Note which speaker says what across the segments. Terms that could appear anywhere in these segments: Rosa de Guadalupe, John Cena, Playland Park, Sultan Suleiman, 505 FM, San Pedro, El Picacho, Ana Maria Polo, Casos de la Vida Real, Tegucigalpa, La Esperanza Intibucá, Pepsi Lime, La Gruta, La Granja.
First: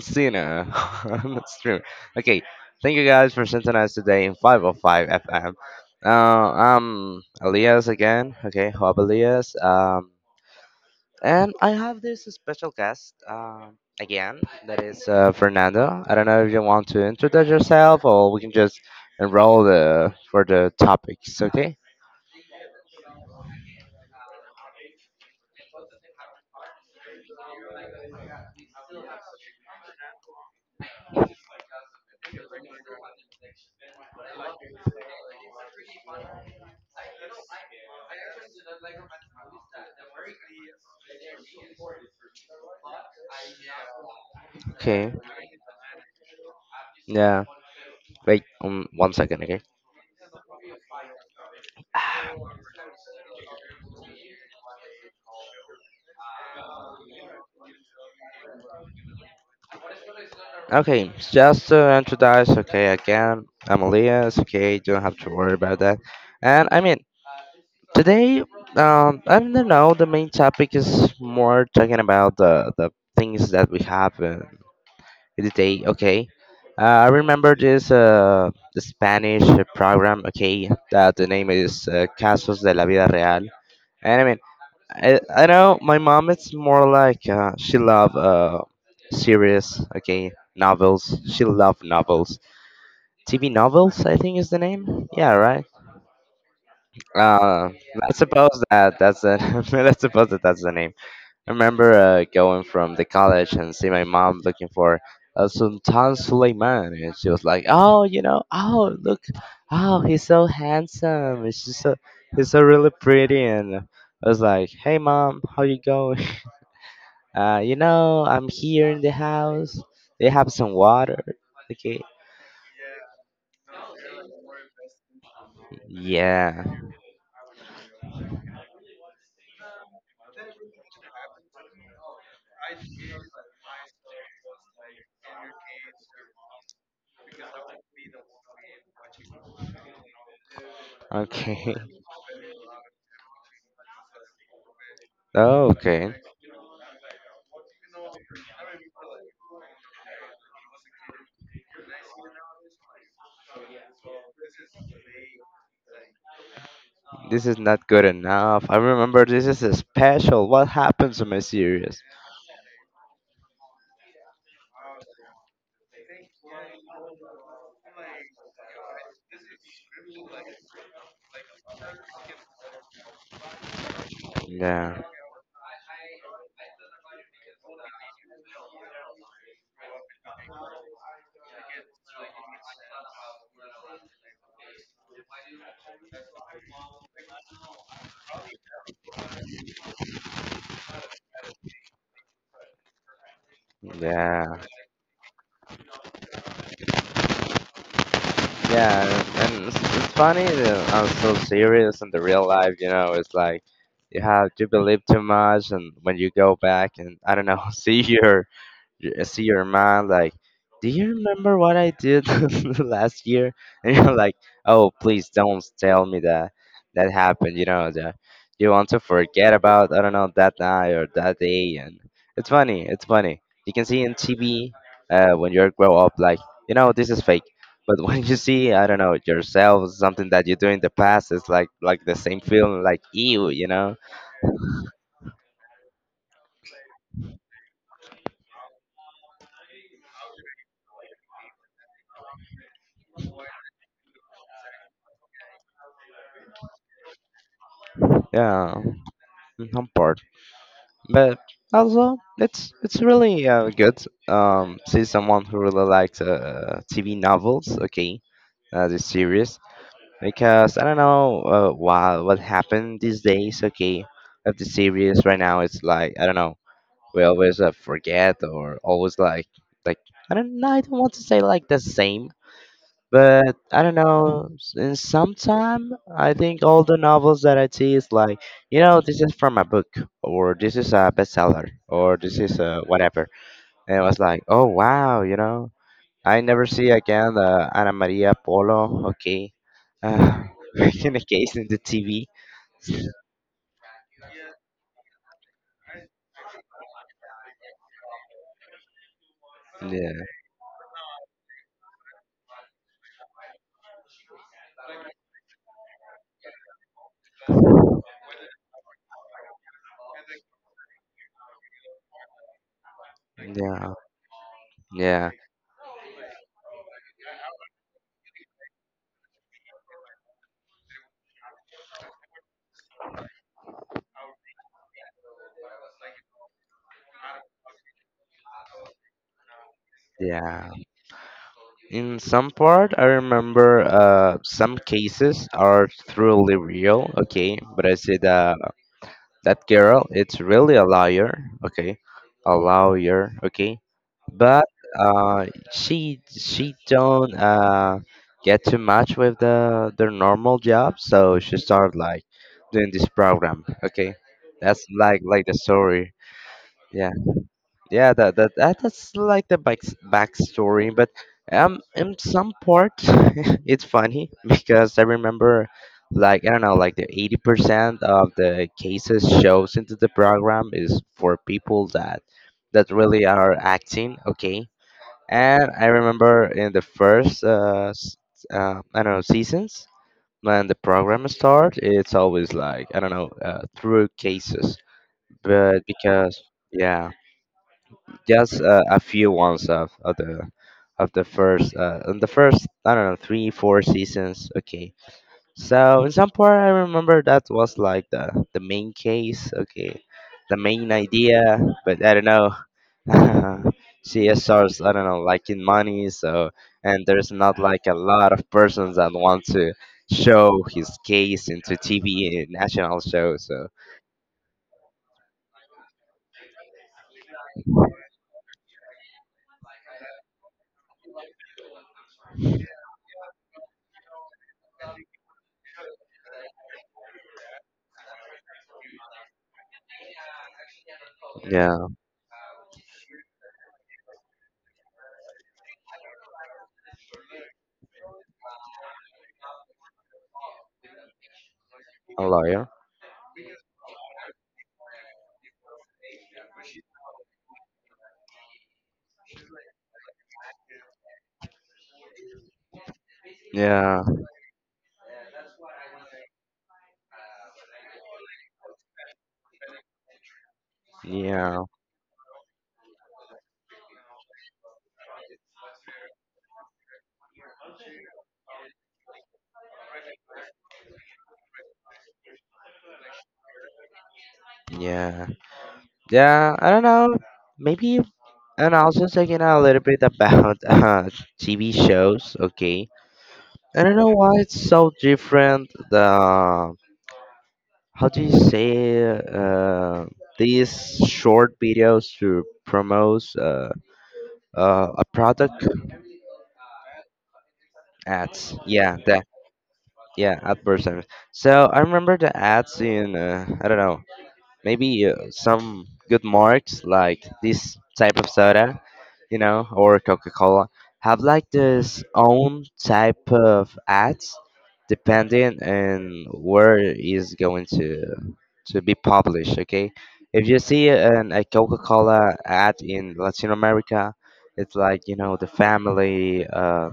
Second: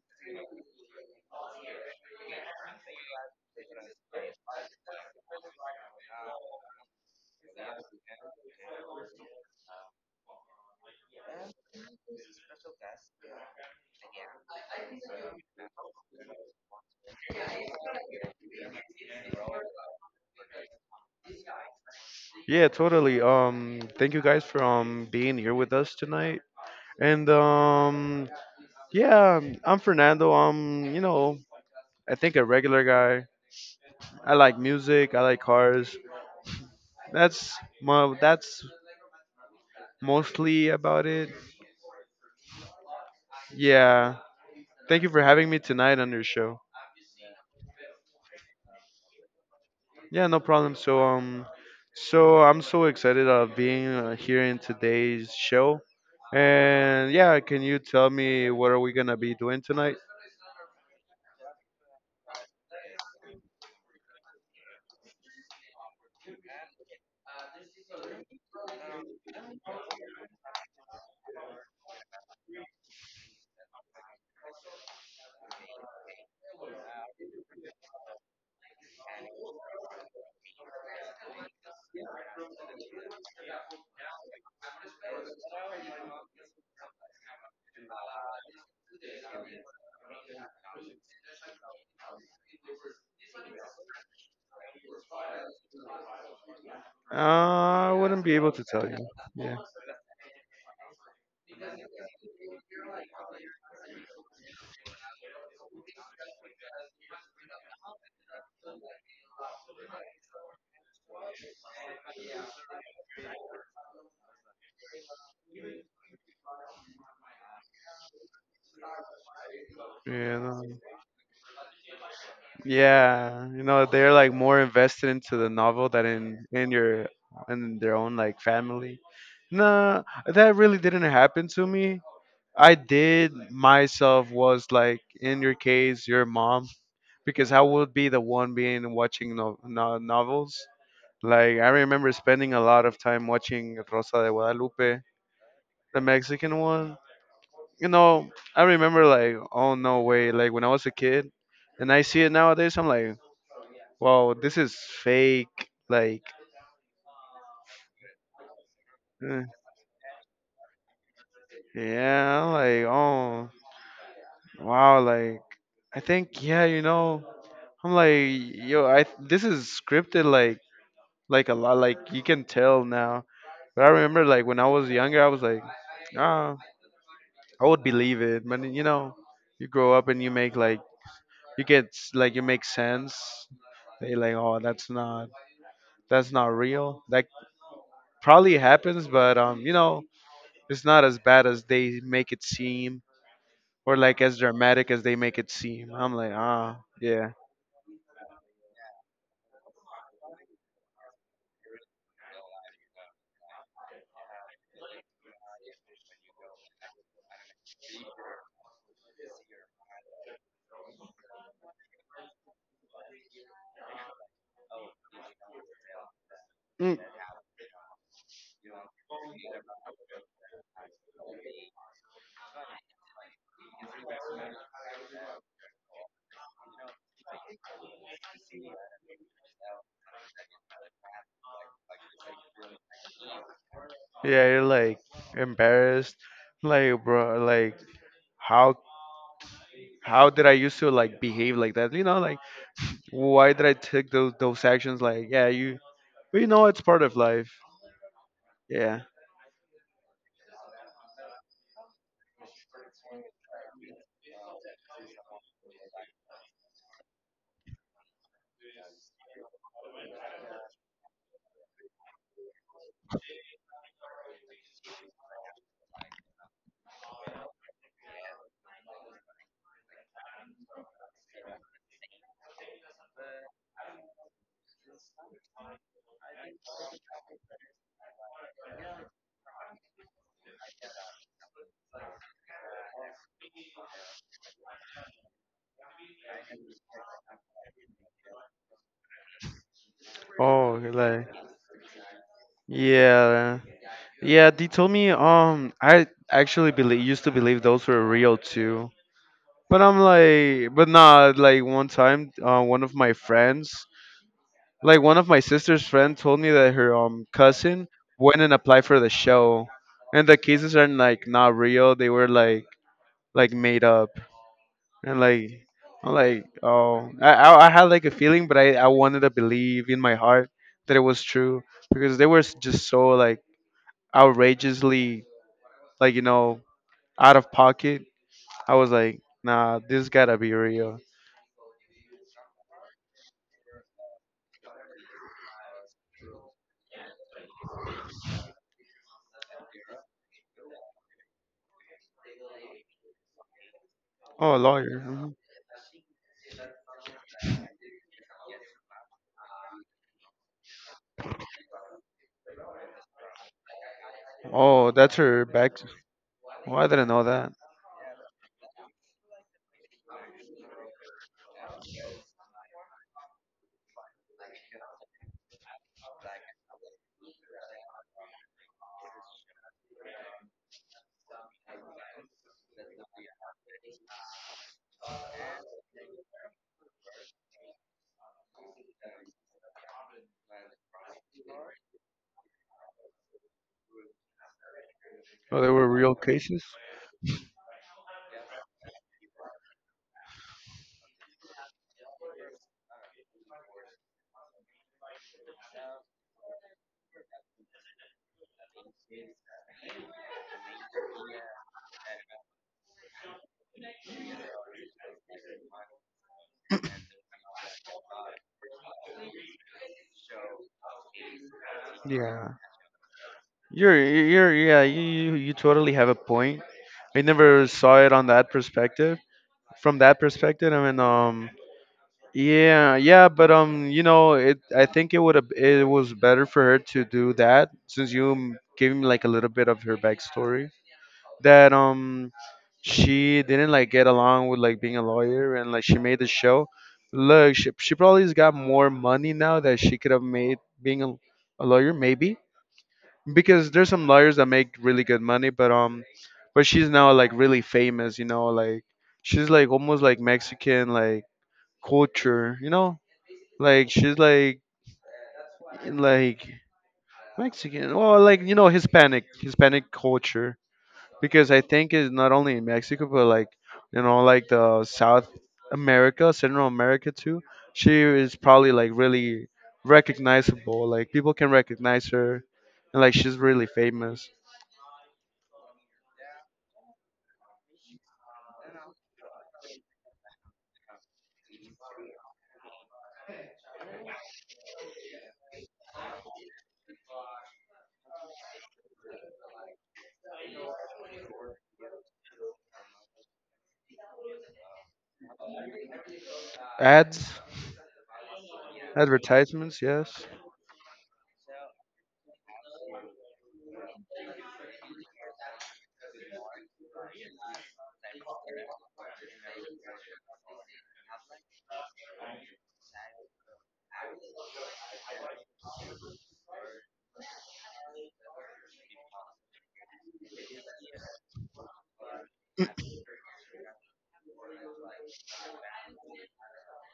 Speaker 1: Cena on the stream. Okay, thank you guys for synthesizing today in 505 FM. I'm Elias again. Okay, Hope Elias. And I have this special guest again that is Fernando. I don't know if you want to introduce yourself, or we can just enroll the for the topics. Okay.
Speaker 2: Yeah, totally. Thank you guys for being here with us tonight. And Yeah, I'm Fernando. I'm I think a regular guy. I like music. I like cars. That's that's mostly about it. Yeah. Thank you
Speaker 1: Okay.
Speaker 2: for having me tonight on your show.
Speaker 1: Yeah. Wait. One second. Okay?
Speaker 2: Yeah, no problem. So I'm so excited of being here in today's show. And yeah, can you tell me what are we gonna be doing tonight?
Speaker 1: Okay, just to introduce, okay, again, I'm Elias, okay, don't have to worry about that. And today, I don't know, the main topic is more talking about the things that we have in the day, okay. I remember the Spanish program, okay, that the name is Casos de la Vida Real. And I know my mom, it's more like she love series, okay, novels. She love novels. TV novels, I think is the name. Yeah, right. Uh,
Speaker 2: I
Speaker 1: let's
Speaker 2: wouldn't be able
Speaker 1: suppose
Speaker 2: to tell you.
Speaker 1: that that's the
Speaker 2: Yeah.
Speaker 1: let's suppose that that's the name. I remember going from the college and see my mom looking for Sultan Suleiman, and she was like, "Oh, you know, oh look, oh he's so handsome. He's just so really pretty." And I was like, "Hey, mom, how you going? I'm here in the house. They
Speaker 2: Yeah,
Speaker 1: have
Speaker 2: no.
Speaker 1: some water. Okay,
Speaker 2: Yeah. You know, they're like more invested into the novel than in
Speaker 1: yeah,
Speaker 2: in your in their own like family. Nah, that really didn't happen to me. I did myself was like in your case, your mom, because I would be the one being watching no, no novels. Like I
Speaker 1: okay."
Speaker 2: remember spending a lot of time watching Rosa de Guadalupe,
Speaker 1: Oh,
Speaker 2: the
Speaker 1: okay.
Speaker 2: Mexican one. You know, I remember like, oh no way, like when I was a kid, and I see it nowadays, I'm like, wow, this is fake. Like,
Speaker 1: This is not good enough. I remember
Speaker 2: eh,
Speaker 1: this is a special. What happened to my series?
Speaker 2: yeah, I'm like, oh wow, like I think yeah, you know, I'm like, yo, I this is scripted, like a lot, like you can tell now. But I remember like when I was
Speaker 1: Yeah.
Speaker 2: younger, I was like, ah, I would believe it. But you know, you grow up and you make like you get like you make sense they like oh that's not that's not real. That probably happens, but you know, it's not as bad as they make it seem, or like as
Speaker 1: Yeah,
Speaker 2: dramatic as they make it seem. I'm like, ah, yeah.
Speaker 1: yeah, and it's funny that I'm so serious in the real life, you know, it's like you have to believe too much, and when you go back and I don't know, see your I see your mom like, do you remember what I did last year? And you're like, oh, please don't tell me that
Speaker 2: Mm.
Speaker 1: that happened. You know, that you want to forget about, I don't know, that night or that day. And it's funny. It's funny. You can see in TV when you grow up, like, you know, this is fake. But when you see, I don't know, yourself, something that you do in the past, it's like the same feeling, like ew, you know?
Speaker 2: Yeah. You're like embarrassed, like bro, like how how did I used to like behave like that? You know, like why did I take those actions? Like, yeah, you, but you know, it's part of life.
Speaker 1: Yeah,
Speaker 2: Yeah.
Speaker 1: mm, I'm bored. But also, it's really good. See someone who really likes TV novels, okay, the series, because I don't know why what happened these days, okay, of the series right now. It's like I don't know. We always forget or always like like I don't know. I don't want to say like the same, but I don't know. In some time, I think all the novels that I see is like, you know, this is from a book, or this is a bestseller, or this is a whatever. And it was like, oh wow, you know, I never see again the Ana Maria Polo. Okay, uh,
Speaker 2: Oh,
Speaker 1: in
Speaker 2: like
Speaker 1: a case in the TV.
Speaker 2: yeah, yeah. They told me I actually believe used to believe those were real too. But I'm
Speaker 1: Yeah,
Speaker 2: like, but nah, like one time, one of my friends, like one of my sister's friend, told me that her cousin went and applied for the show, and the cases are like not real. They were like made
Speaker 1: yeah,
Speaker 2: up, and
Speaker 1: yeah,
Speaker 2: like I'm like, oh, I had like a feeling, but I wanted to believe in my heart that it was true because they were just so like outrageously like you know out of pocket. I was like, nah, this gotta be
Speaker 1: yeah.
Speaker 2: real.
Speaker 1: In some part, I remember some cases are truly real, okay, but I said that that girl, it's really a liar, okay,
Speaker 2: Oh, a
Speaker 1: but
Speaker 2: lawyer. Mm-hmm.
Speaker 1: uh, she don't get too much with the their normal job, so she started like doing this program, okay, that's
Speaker 2: Oh, that's
Speaker 1: like
Speaker 2: her
Speaker 1: the
Speaker 2: back.
Speaker 1: story.
Speaker 2: Oh, I didn't
Speaker 1: Yeah,
Speaker 2: know that.
Speaker 1: that's like the backstory. But in some part it's funny because I remember like I don't know, like the 80% of the cases shows into the program is for people that really are acting, okay. And I remember in the first I don't know seasons, when the program starts, it's always like I don't know, through cases,
Speaker 2: Oh, they
Speaker 1: but
Speaker 2: were real
Speaker 1: because
Speaker 2: cases.
Speaker 1: yeah, just a few ones of the first in the first I don't know 3 4 seasons. Okay, so in some part I remember that was like the main case. Okay, the main idea, but I don't know. CSRs I don't know liking money, so and there's not like a lot of persons that want to show his case into TV
Speaker 2: Yeah,
Speaker 1: and national shows. So
Speaker 2: you're yeah you totally have a point. I never saw it on that perspective. From that perspective, I mean, yeah, yeah, but you know, it. I think it would have it was better for her to do that since you gave me like a little bit of her backstory. That
Speaker 1: yeah.
Speaker 2: she didn't like get along with like being a lawyer and like she made the show. Look, she probably's got more money now that she could have made being a lawyer
Speaker 1: A
Speaker 2: maybe
Speaker 1: lawyer.
Speaker 2: because there's some lawyers that make really good money, but she's now like really famous, you know, like she's like almost like Mexican like culture, you know? Like
Speaker 1: Yeah,
Speaker 2: she's like Mexican or like you know Hispanic culture. Because I
Speaker 1: yeah,
Speaker 2: think it's not only in Mexico, but like you know, like the South America, Central America too. She is probably like really recognizable. Like people can recognize her, and like she's really famous.
Speaker 1: yeah, yeah. I don't know. Maybe, and also talking a little bit about TV shows. Okay, I don't know why it's so different. The how do you say these short videos to promote a product
Speaker 2: Ads,
Speaker 1: ads? Yeah, that
Speaker 2: advertisements, yes.
Speaker 1: yeah, ad person. So I remember the ads in I don't know, maybe some good marks like this type of soda, you know, or Coca Cola have like this own type of ads depending on where is going to be published. Okay, if you see an, a Coca Cola ad in Latin America, it's like you know the family.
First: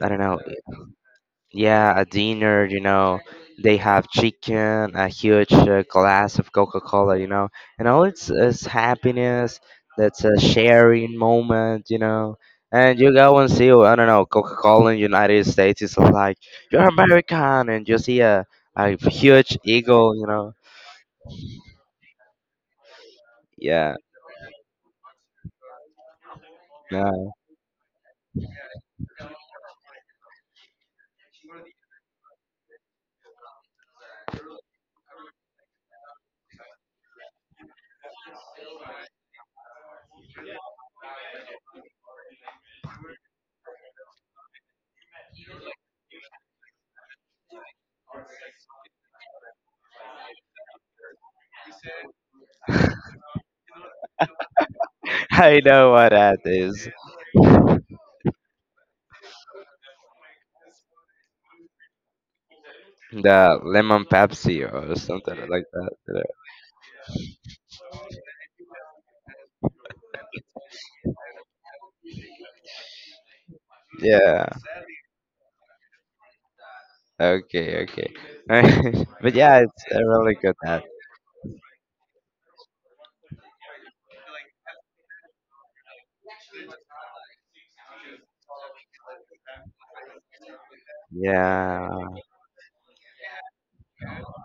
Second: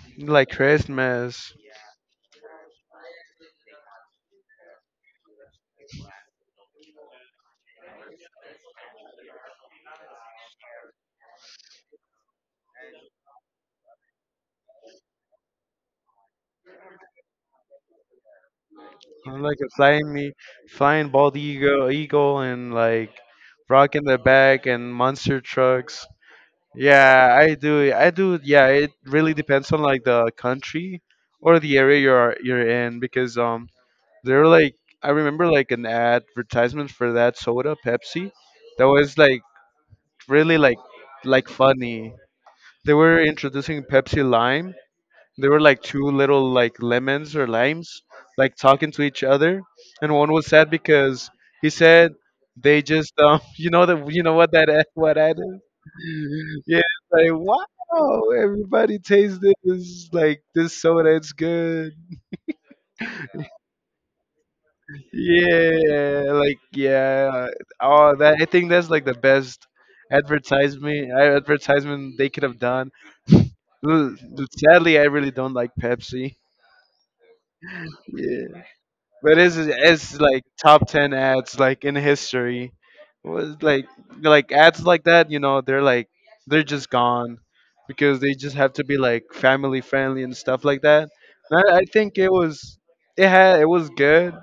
Speaker 1: I don't know,
Speaker 2: Like Christmas,
Speaker 1: yeah, a dinner, you know, they have chicken, a huge glass of Coca-Cola, you know, and all it's is happiness. That's a sharing moment, you know. And you go and see, I don't know, Coca-Cola in United States is like you're American, and you see a huge
Speaker 2: like a flying
Speaker 1: eagle, you
Speaker 2: me,
Speaker 1: know.
Speaker 2: flying bald eagle, and like
Speaker 1: Yeah,
Speaker 2: rocking the back and monster trucks.
Speaker 1: no,
Speaker 2: Yeah, I do. I do. Yeah, it really depends on like the country or the area you're in because there were like I remember like an advertisement for that soda Pepsi that was like really like funny. They were introducing Pepsi Lime. There were like two little like lemons or limes like talking to each other, and one was sad because he said they just you know that you know what that what ad
Speaker 1: I
Speaker 2: is?
Speaker 1: know what that
Speaker 2: Yeah,
Speaker 1: is.
Speaker 2: it's like wow, everybody tastes this. Like this soda, it's good.
Speaker 1: The lemon Pepsi or something like that.
Speaker 2: Yeah, like yeah. Oh, that I think that's like the best advertisement they could have done. L-
Speaker 1: Yeah.
Speaker 2: Sadly, I really don't like Pepsi.
Speaker 1: Okay, okay.
Speaker 2: Yeah.
Speaker 1: But
Speaker 2: But it's
Speaker 1: yeah, it's a really
Speaker 2: like
Speaker 1: good ad.
Speaker 2: top 10 ads like in history. Was like ads like that, you know, they're like they're just gone because they just have to be like family friendly and stuff like that. And I
Speaker 1: Yeah,
Speaker 2: think it was it had it was good,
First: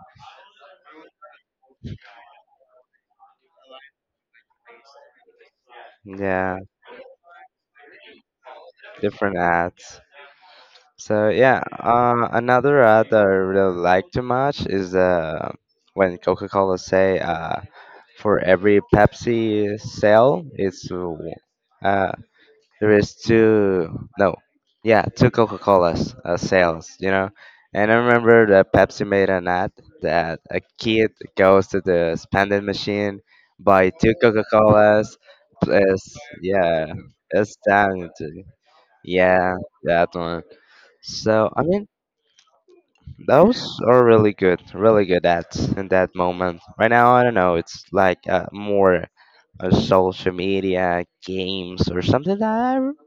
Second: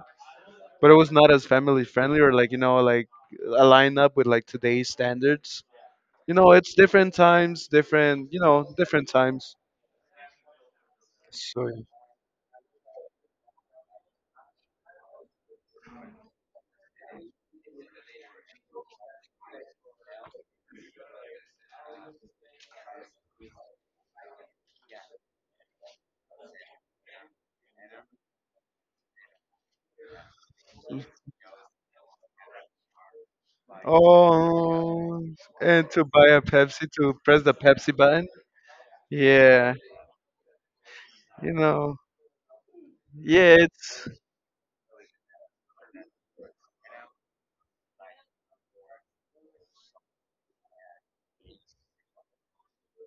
Speaker 2: but it was not as family friendly or like you know like aligned up with like today's standards. You know,
Speaker 1: yeah,
Speaker 2: it's different times, different you know different
Speaker 1: different
Speaker 2: times.
Speaker 1: ads. So yeah,
Speaker 2: So yeah.
Speaker 1: another ad that I really like too much is when Coca-Cola say for every Pepsi sale, it's uh, there is two no yeah two coca-colas sales, you know. And I remember that Pepsi made an ad that a kid goes to the spending machine, buy two coca-colas
Speaker 2: Oh, and to
Speaker 1: plus
Speaker 2: buy a Pepsi
Speaker 1: yeah,
Speaker 2: to press the
Speaker 1: it's
Speaker 2: Pepsi
Speaker 1: time
Speaker 2: button.
Speaker 1: to yeah
Speaker 2: Yeah,
Speaker 1: that one. So
Speaker 2: you
Speaker 1: I mean,
Speaker 2: know, yeah,
Speaker 1: those are
Speaker 2: it's
Speaker 1: really good, really good ads in that moment. Right now, I don't know, it's like more social media games or something that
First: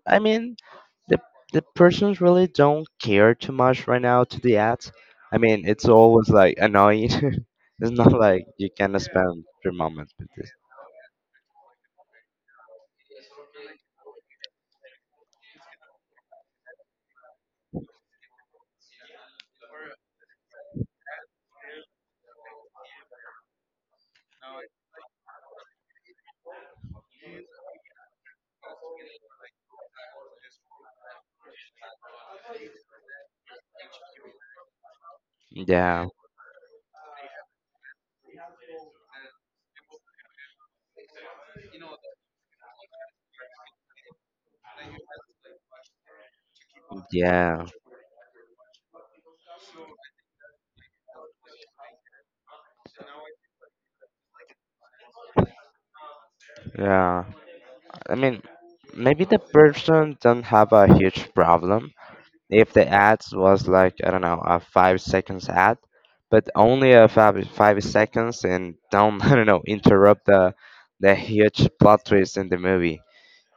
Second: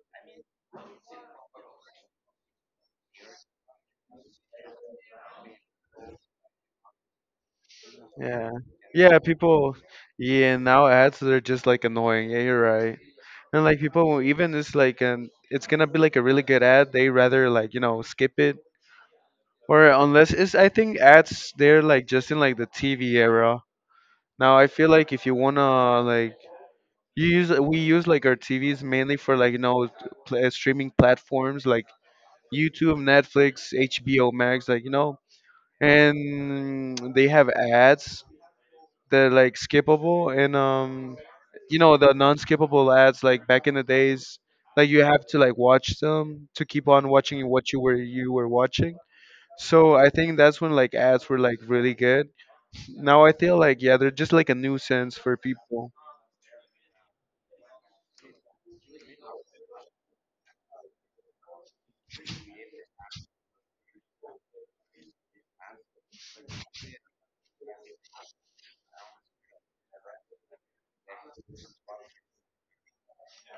Speaker 1: I mean the the persons really don't care too much right now to the ads. I mean, it's always like annoying. It's not like
Speaker 2: yeah,
Speaker 1: you can
Speaker 2: yeah.
Speaker 1: spend
Speaker 2: People,
Speaker 1: three moments.
Speaker 2: yeah. Now ads they're just like annoying. Yeah, you're right. And like people, even it's like an, it's gonna be like a really good ad. They rather like you know skip it or unless it's. I think ads they're like just in like the TV era. Now I feel like if you wanna like you use we use like our TVs mainly for like you know streaming platforms like YouTube, Netflix, HBO Max, like you know
Speaker 1: Yeah,
Speaker 2: and they have ads that are like skippable and you know the non-skippable ads like back in the days like you have to like watch them to keep on watching
Speaker 1: yeah,
Speaker 2: what you were watching so I think that's when like ads were like really good. Now I feel like yeah they're just like a nuisance for people.
Speaker 1: yeah. I mean, maybe the person don't have a huge problem if the ads was like I don't know, a 5 seconds ad, but only a five seconds and don't I don't know, interrupt the huge plot twist in the movie.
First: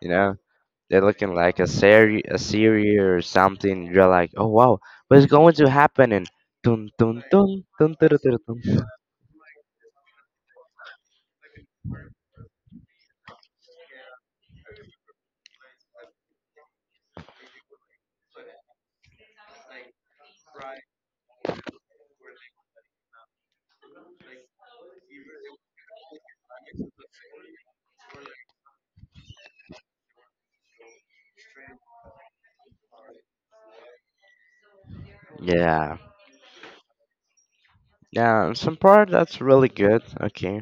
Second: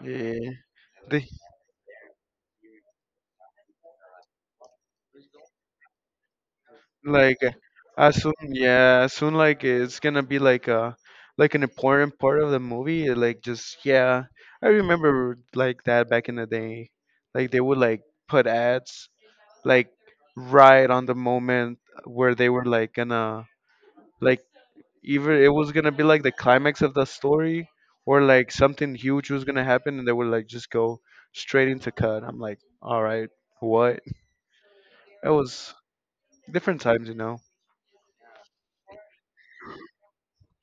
Speaker 1: You know.
Speaker 2: Yeah.
Speaker 1: They're
Speaker 2: They
Speaker 1: looking like a series or something. You're like, oh wow, what's going to happen? And dun dun
Speaker 2: like
Speaker 1: dun dun dun dun. Dun, dun.
Speaker 2: yeah, as soon like it's gonna be like a like an important part of the movie. Uh, like just yeah, I remember like that back in the day. Like they would like put ads like right on the moment where they were like gonna like either it was gonna be like the climax of the story or like something huge was gonna happen and they would like just go straight into cut. I'm like, all right, what? It was
Speaker 1: Yeah,
Speaker 2: different times, you know.
Speaker 1: yeah. Some part that's really good. Okay,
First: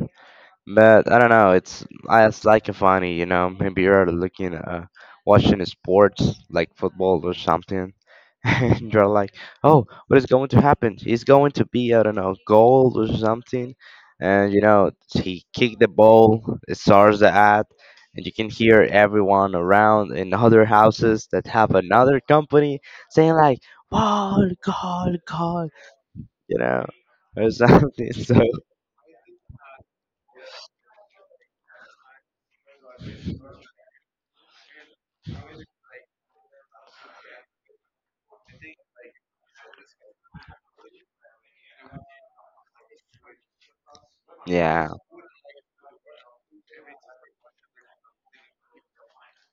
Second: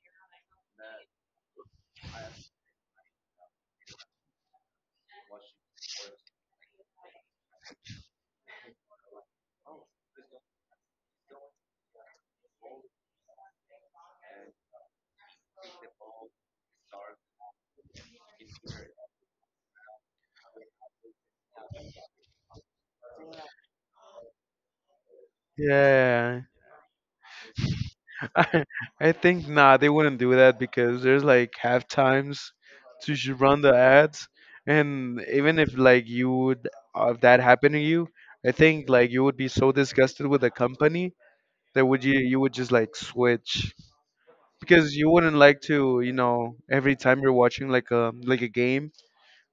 Speaker 1: but I don't know. It's like a funny, you know. Maybe you're looking, watching sports like football or something, and you're like, oh, what is going to happen? He's going to be, I don't know, gold or something. And, you know, he kicked the ball, it starts the ad, and you can hear everyone around in other houses that have another company saying, like, wow, gold, gold,
Speaker 2: Yeah.
Speaker 1: you know, or something. So,
Speaker 2: I, I think nah, they wouldn't do that because there's like half times to run the ads, and even if like you would if that happened to you, I think like you would be so disgusted with the company that would you would just like switch
Speaker 1: yeah,
Speaker 2: because you wouldn't like to you know every time you're watching like a game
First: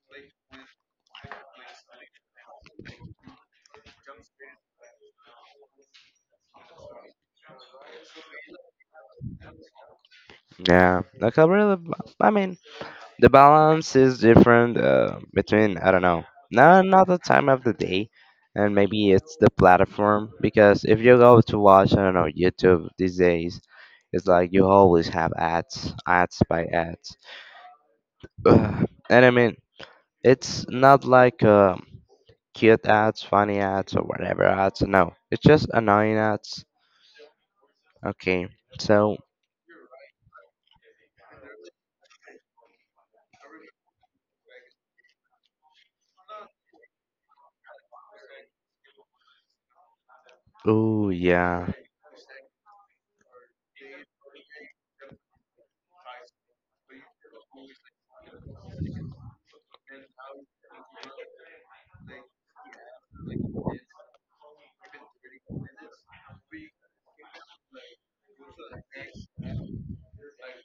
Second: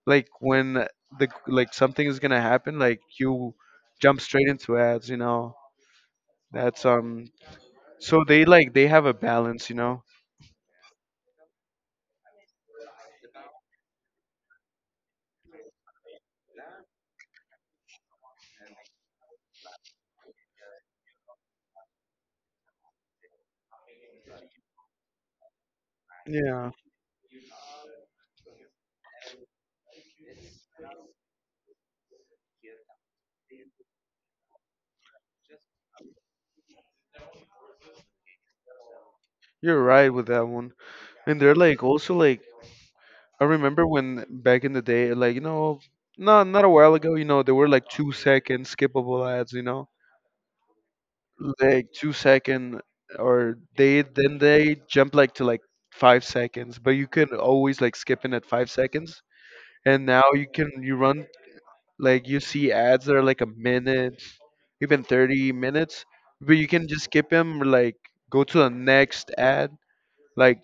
Speaker 2: like when the like something is gonna happen like you jump straight into ads you know that's so they like they have a balance you know.
Speaker 1: yeah. Like, I mean, the balance is different between I don't know, not another time of the day, and maybe it's the platform, because if you go to watch I don't know YouTube these days, it's like you always have ads, ads by
Speaker 2: Yeah.
Speaker 1: ads, ugh. And I mean, it's not like cute ads, funny ads, or whatever ads. No, it's just annoying ads. Okay, so
Speaker 2: You're right with that one. And they're like also like I remember when back in the day, like, you know, not a while ago, you know, there were like 2 second skippable ads, you know?
Speaker 1: oh yeah,
Speaker 2: Like 2 second or they then they jump like to like 5 seconds, but you can always like skip in at 5 seconds. And now you can you run like you see ads that are like a minute, even 30 minutes, but you can just skip them like go to the next ad like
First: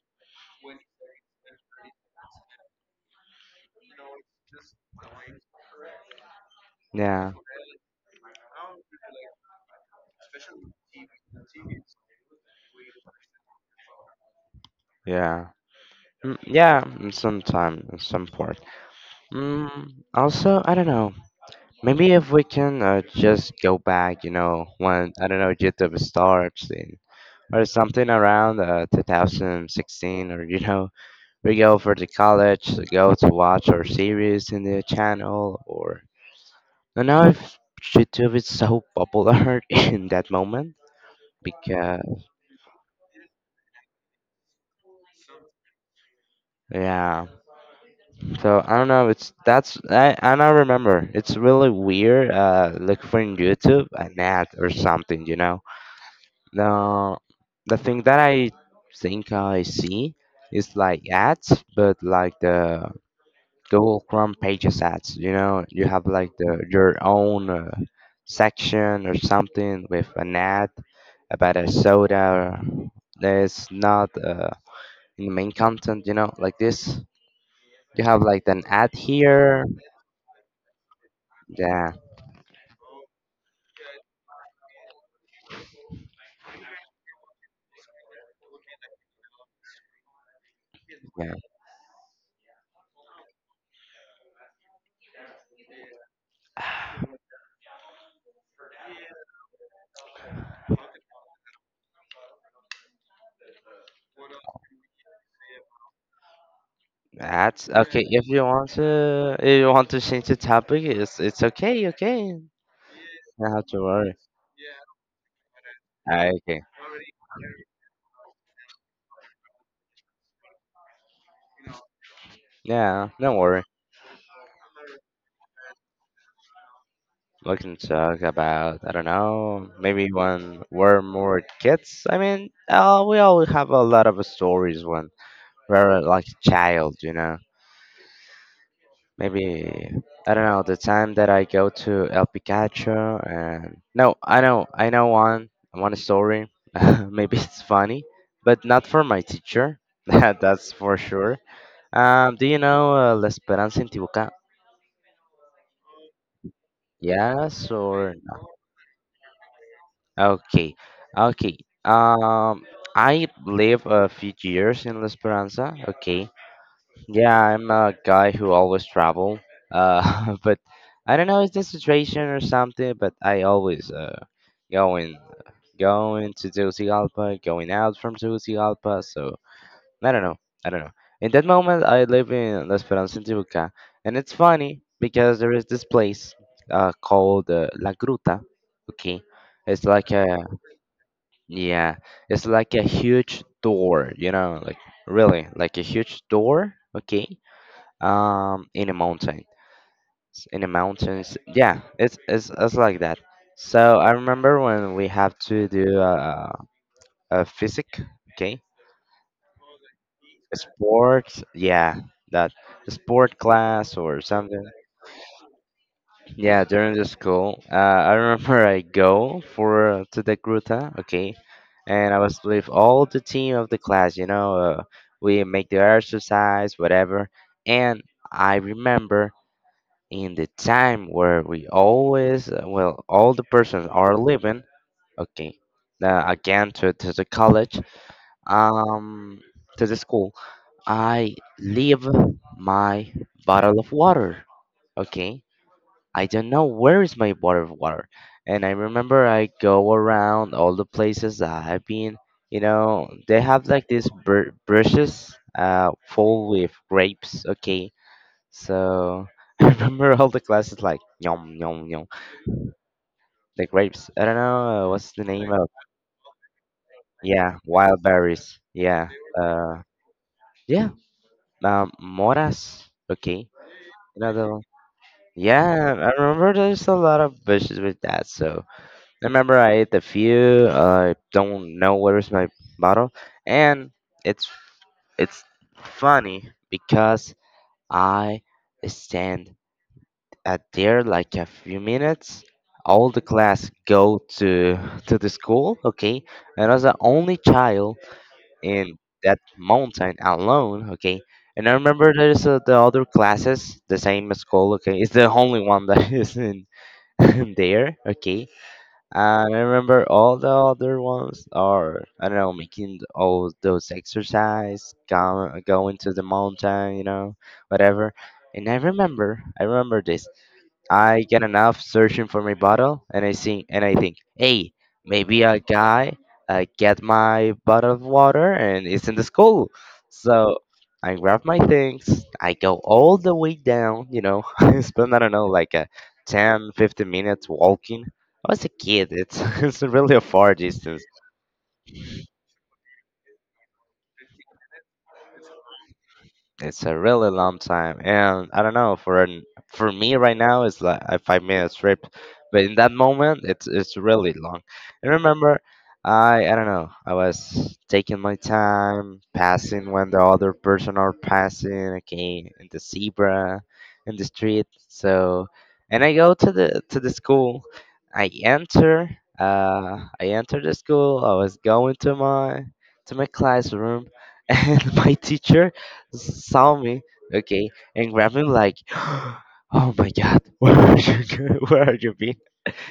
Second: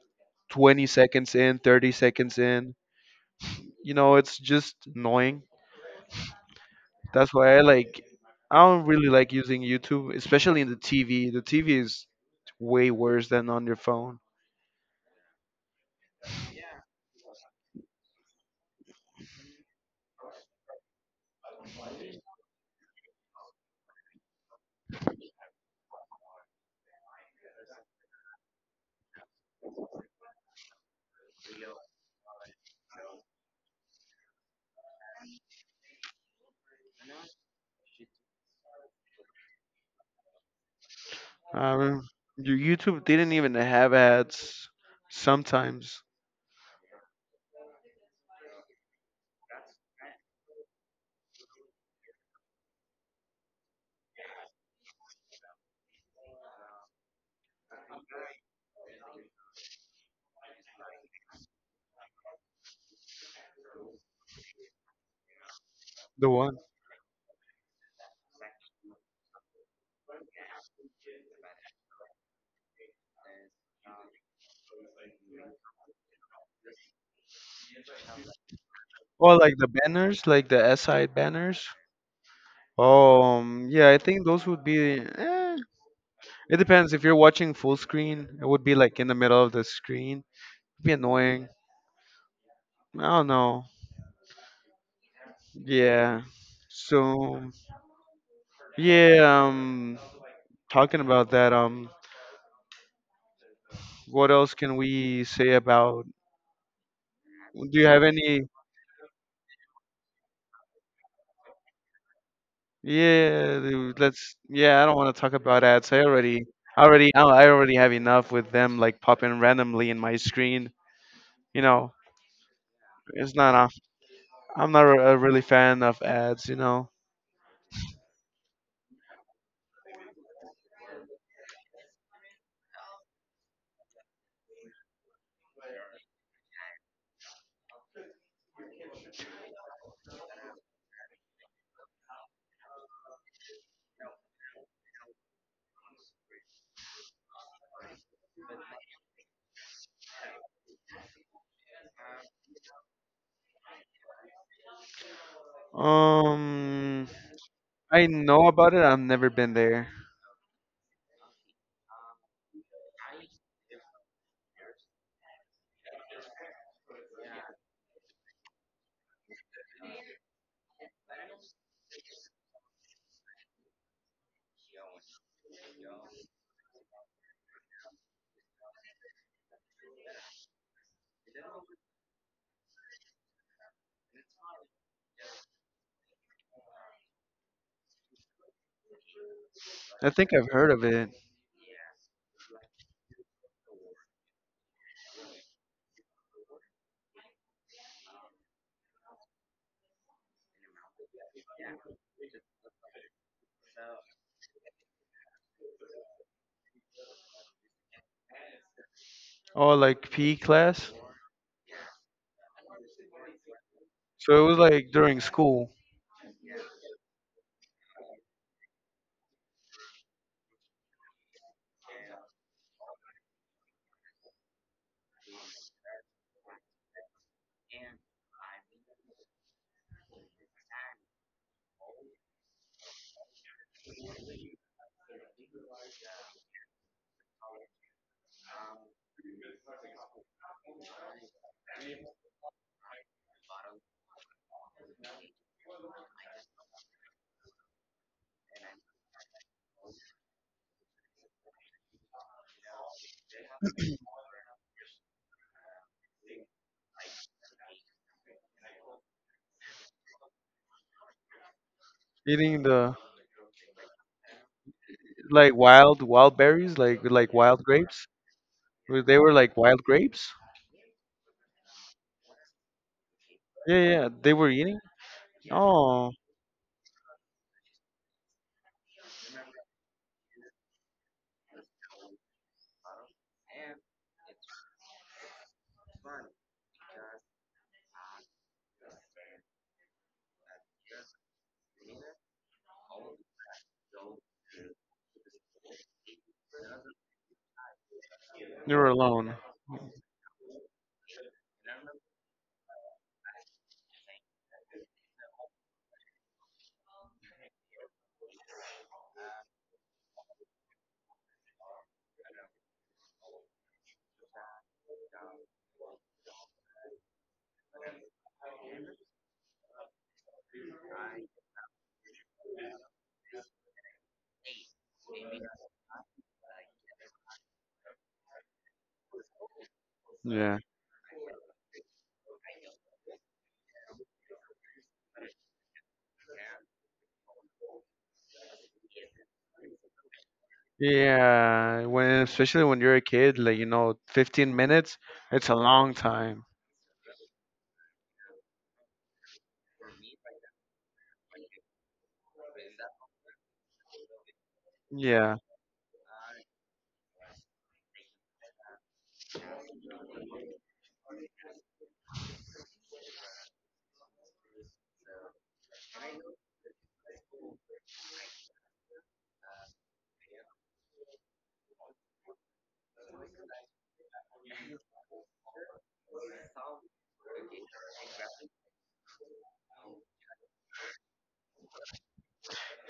Speaker 2: 20 seconds in, 30 seconds in. You know, it's just annoying.
Speaker 1: yeah,
Speaker 2: That's why I like I don't really like using YouTube, especially in the TV. The TV is way worse than on your phone.
Speaker 1: yeah, mm, yeah. Sometimes, some part. Mm, also, I don't know. Maybe if we can just go back, you know, when I don't know YouTube starts in, or something around 2016, or you know, we go for the college, to go to watch our series in the channel, or I don't know if YouTube is so popular in that moment
Speaker 2: Um,
Speaker 1: because
Speaker 2: your YouTube didn't even have ads sometimes.
Speaker 1: yeah. So I don't know. It's that's I don't remember. It's really weird. Look for in YouTube an ad or something, you know. Now, the thing that I think I see is like ads, but like the Google Chrome Pages ads. You know, you have
Speaker 2: The
Speaker 1: like the
Speaker 2: one.
Speaker 1: your own section or something with an ad about a soda that's not in the main content. You know, like this. You have like an ad
Speaker 2: Oh, like
Speaker 1: here.
Speaker 2: the banners, like the SI banners.
Speaker 1: Yeah,
Speaker 2: Yeah, I think those would be. Eh, it depends. If you're watching full screen, it would be like in the middle of the screen. It'd be
Speaker 1: yeah.
Speaker 2: annoying. I don't know. Yeah. So yeah, talking about that, what else can we say about
Speaker 1: Ads.
Speaker 2: do you
Speaker 1: Okay,
Speaker 2: have
Speaker 1: if you
Speaker 2: any
Speaker 1: want to, if you want to change the topic, it's okay, okay. Not
Speaker 2: yeah,
Speaker 1: have to
Speaker 2: dude,
Speaker 1: worry.
Speaker 2: let's yeah, I don't want to talk about ads. I
Speaker 1: Ah,
Speaker 2: already
Speaker 1: okay.
Speaker 2: I already I already have enough with them like popping randomly in my screen. You know,
Speaker 1: Yeah,
Speaker 2: it's
Speaker 1: don't
Speaker 2: not
Speaker 1: worry.
Speaker 2: a, I'm not a really fan of ads, you know.
Speaker 1: We can talk about, I don't know, maybe when we're more kids. I mean, we all have a lot of stories when we're like a child, you know. Maybe, I don't know, the time that I go to El Picacho and... No, I know one story. Maybe it's funny, but not for my teacher. That's for sure. Do you know La Esperanza Intibucá?
Speaker 2: Um
Speaker 1: Yes
Speaker 2: I
Speaker 1: or
Speaker 2: know about it. I've never been there.
Speaker 1: okay, okay. Um, I live a few years in La Esperanza. Okay, yeah, I'm a guy who always travel. But I don't know, it's the situation or something. But I always going going to Tegucigalpa, going out from Tegucigalpa. So I don't know, I don't know. In that moment, I live in La Esperanza, in Tibuca, and it's funny because there is this place called La Gruta. Okay, it's
Speaker 2: I
Speaker 1: like a
Speaker 2: think I've heard of it.
Speaker 1: yeah, it's like a huge door, you know, like really like a huge door, okay? In a mountain. In the mountains. Yeah, it's like that. So I remember when we have to do a physic, okay?
Speaker 2: Oh, like PE
Speaker 1: A
Speaker 2: class.
Speaker 1: sport, yeah, that sport class or
Speaker 2: So it was
Speaker 1: something.
Speaker 2: like during school.
Speaker 1: Yeah, during the school, I remember I go for to the gruta, okay, and I was with all the team of the class. You know, we make the exercise, whatever. And I remember in the time where we always, well, all the persons are leaving, okay, again to the college, um, to the school. I leave my bottle of water, okay, I don't know where is my bottled water. And I remember I go around all the places that I've been. You know, they have like these brushes full with grapes. Okay, so I remember all the classes like yum yum yum.
Speaker 2: Eating the
Speaker 1: The grapes. I don't know what's the name
Speaker 2: like
Speaker 1: of.
Speaker 2: wild wild berries, like
Speaker 1: Yeah,
Speaker 2: wild
Speaker 1: wild
Speaker 2: grapes.
Speaker 1: berries.
Speaker 2: Were-
Speaker 1: Yeah.
Speaker 2: They were like
Speaker 1: Uh,
Speaker 2: wild grapes.
Speaker 1: yeah. Moras. Okay.
Speaker 2: Yeah, yeah,
Speaker 1: You know
Speaker 2: they
Speaker 1: the.
Speaker 2: were eating.
Speaker 1: Yeah,
Speaker 2: Oh,
Speaker 1: I remember there's a lot of bushes with that. So I remember I ate the few. I don't know where is my bottle, and it's it's funny because I stand at there like a few minutes. All the class go to the school, okay, and I was the only child
Speaker 2: you were
Speaker 1: in
Speaker 2: alone.
Speaker 1: that mountain alone, okay. And I remember there's the other classes, the same school, okay. It's the only one that is in there, okay, and I remember all the other ones are, I don't know, making all those exercise, go, going to the mountain, you know, whatever. And I remember this. I get enough searching for my bottle, and I think, hey, maybe a guy get my bottle of water, and it's in the school. So
Speaker 2: Yeah.
Speaker 1: I grab my things. I go all the way down. You know, I spend I don't know like a 10, 15 minutes walking. I was a kid. It's it's really a far distance.
Speaker 2: Yeah, when especially when you're a kid, like you know, 15 minutes, it's a long time.
Speaker 1: It's a really long time, and I don't know for an, for me right now it's like a 5-minute trip, but in that moment it's really long. And
Speaker 2: Yeah.
Speaker 1: remember, I don't know I was taking my time, passing when the other person are passing, okay, in the zebra, in the street. So, and I go to the school. I enter the school. I was going to my classroom, and my teacher saw me, okay, and grabbed me like, "Oh my God, where are you? Where are you been?"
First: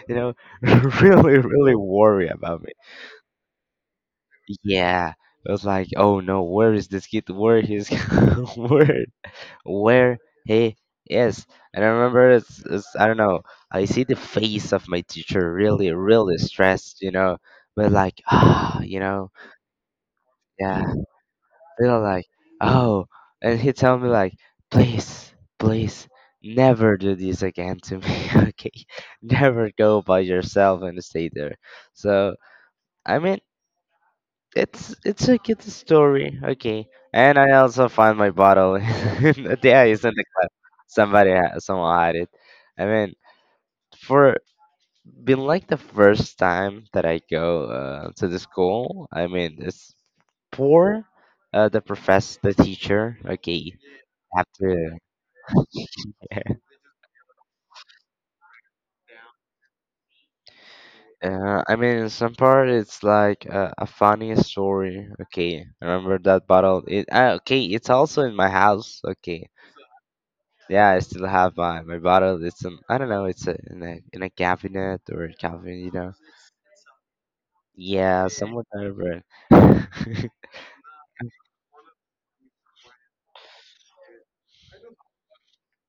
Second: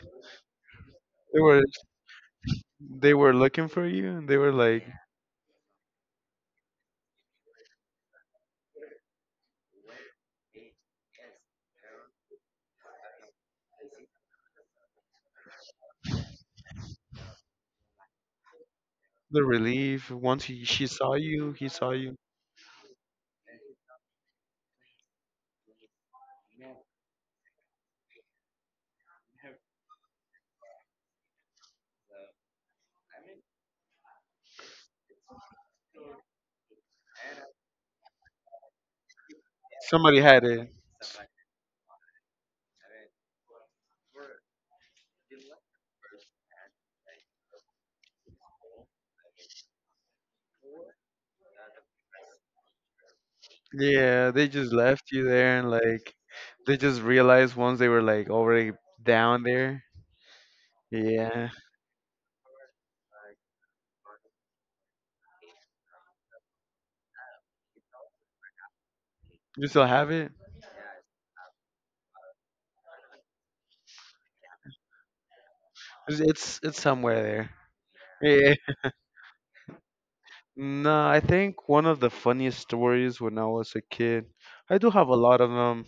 Speaker 1: You know,
Speaker 2: They
Speaker 1: really,
Speaker 2: were
Speaker 1: really worry about me.
Speaker 2: they were looking for you and they were like
Speaker 1: Yeah, I was like, "Oh no, where is this kid? Where he's where where he is?" And I remember, it's I don't know. I see the face of my teacher, really, really stressed, you know, but like, ah, you know,
Speaker 2: the relief once
Speaker 1: yeah.
Speaker 2: she saw you, he saw
Speaker 1: And I
Speaker 2: you.
Speaker 1: like, oh, and he told me like, please, please, never do this again to me. Okay, never go by yourself and stay there. So I mean, it's a good story. Okay, and I also found my bottle. There is in
Speaker 2: Somebody
Speaker 1: the
Speaker 2: had
Speaker 1: club.
Speaker 2: it.
Speaker 1: Somebody, someone had it. I mean, for being like the first time that I go to the school. I mean, it's poor. The professor, the teacher. Okay,
Speaker 2: Yeah,
Speaker 1: have
Speaker 2: they just
Speaker 1: to.
Speaker 2: left you there, and like they just realized once they were like already down there. Yeah.
Speaker 1: I mean, in some part it's like a funny story. Okay, I remember that bottle. It okay. It's also in my house. Okay,
Speaker 2: You still have it?
Speaker 1: yeah, I still have my bottle. It's in I don't know. It's a, in a in a cabinet or a cabinet. You know.
Speaker 2: It's it's somewhere there.
Speaker 1: Yeah,
Speaker 2: Yeah.
Speaker 1: somewhat over.
Speaker 2: No, I think one of the funniest stories when I was a kid. I do have a lot of them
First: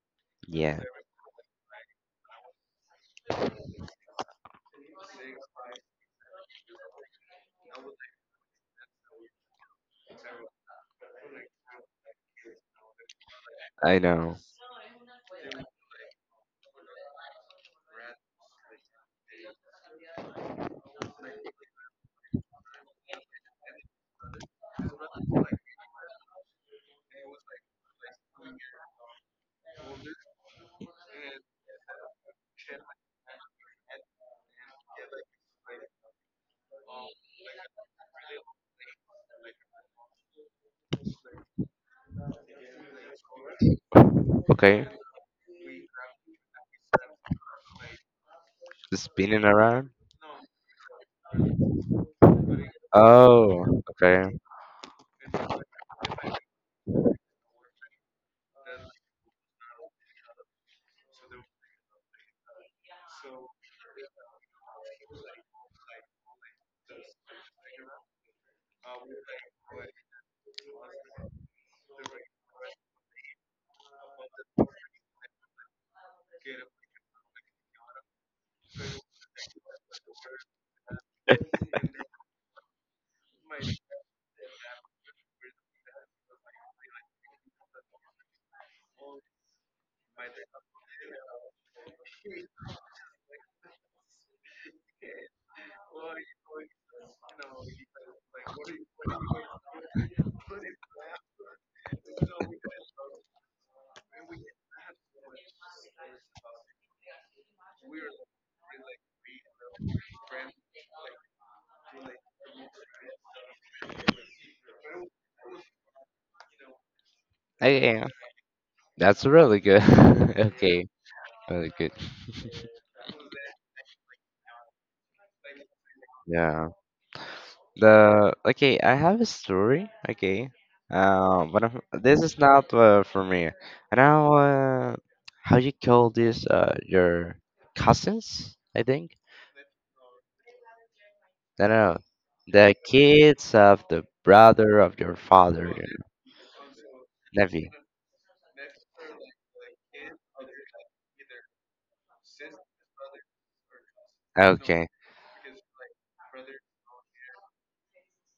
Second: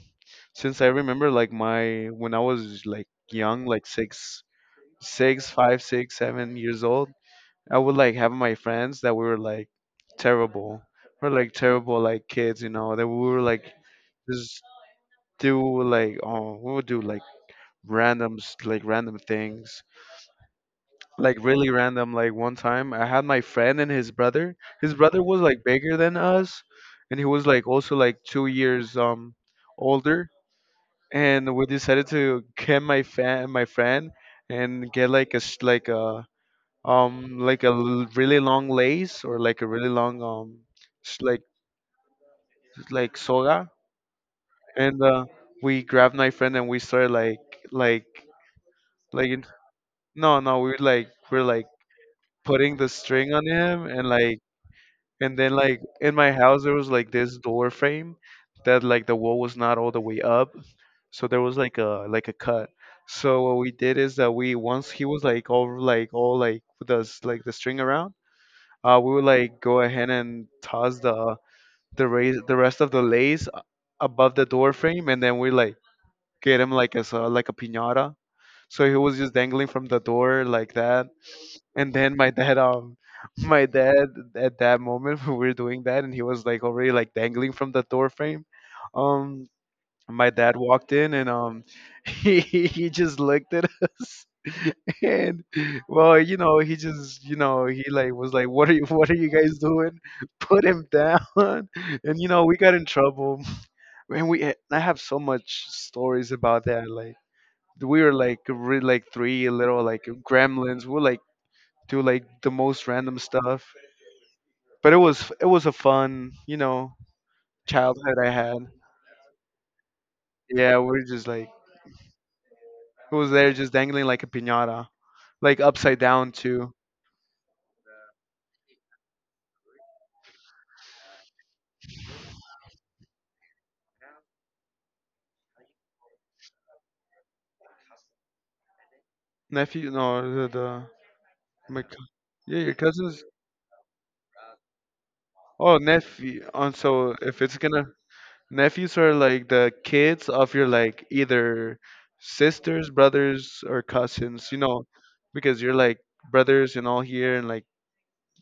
Speaker 1: Yeah,
Speaker 2: since I remember like my when I was like young, like five, six, 7 years old. I would like have my friends that we were like terrible. We're like terrible like kids, you know, that we were like
Speaker 1: I know.
Speaker 2: just do like we would do like randoms like random things, like really random. Like one time, I had my friend and his brother. His brother was like bigger than us, and he was like also like 2 years older. And we decided to get my friend, and get like a really long lace, or like a really long sh- like like soga.
Speaker 1: Okay,
Speaker 2: And we grabbed my friend and we started like like
Speaker 1: spinning
Speaker 2: in-
Speaker 1: around.
Speaker 2: no no we were like we're like putting the string on him
Speaker 1: Oh,
Speaker 2: and
Speaker 1: okay.
Speaker 2: like. And then like in my house there was like this door frame that like the wall was not all the way up, so there was like a cut. So what we did is that, we once he was like all like with us like the string around, we would like go ahead and toss the raise the rest of the lace above the door frame, and then we like get him like as a like a piñata. So he was just dangling from the door like that, and then my dad, my dad, at that moment when we were doing that, and he was like already like dangling from the door frame. Um, my dad walked in and he just looked at us, and well, you know, he was like, what are you guys doing? Put him down, and you know we got in trouble. And we I have so much stories about that, like. We were like really like three little like gremlins. We were like do like the most random stuff. But it was a fun, you know,
Speaker 1: Yeah,
Speaker 2: childhood I had.
Speaker 1: that's really good.
Speaker 2: Yeah,
Speaker 1: Okay,
Speaker 2: we are just like,
Speaker 1: really good.
Speaker 2: it was there just dangling like a piñata, like upside down
Speaker 1: Yeah.
Speaker 2: too.
Speaker 1: The okay, I have a story. Okay, but I'm, this is not for me. I know how you call this. Your cousins, I think.
Speaker 2: Nephew, no,
Speaker 1: No,
Speaker 2: my,
Speaker 1: no,
Speaker 2: cou- yeah, your
Speaker 1: the
Speaker 2: cousins.
Speaker 1: kids of the brother of your father,
Speaker 2: Oh,
Speaker 1: your
Speaker 2: nephew. Oh, so if it's
Speaker 1: nephew.
Speaker 2: gonna, nephews are like the kids of your like either sisters, brothers, or cousins, you know,
Speaker 1: Okay,
Speaker 2: because you're like brothers and all here and like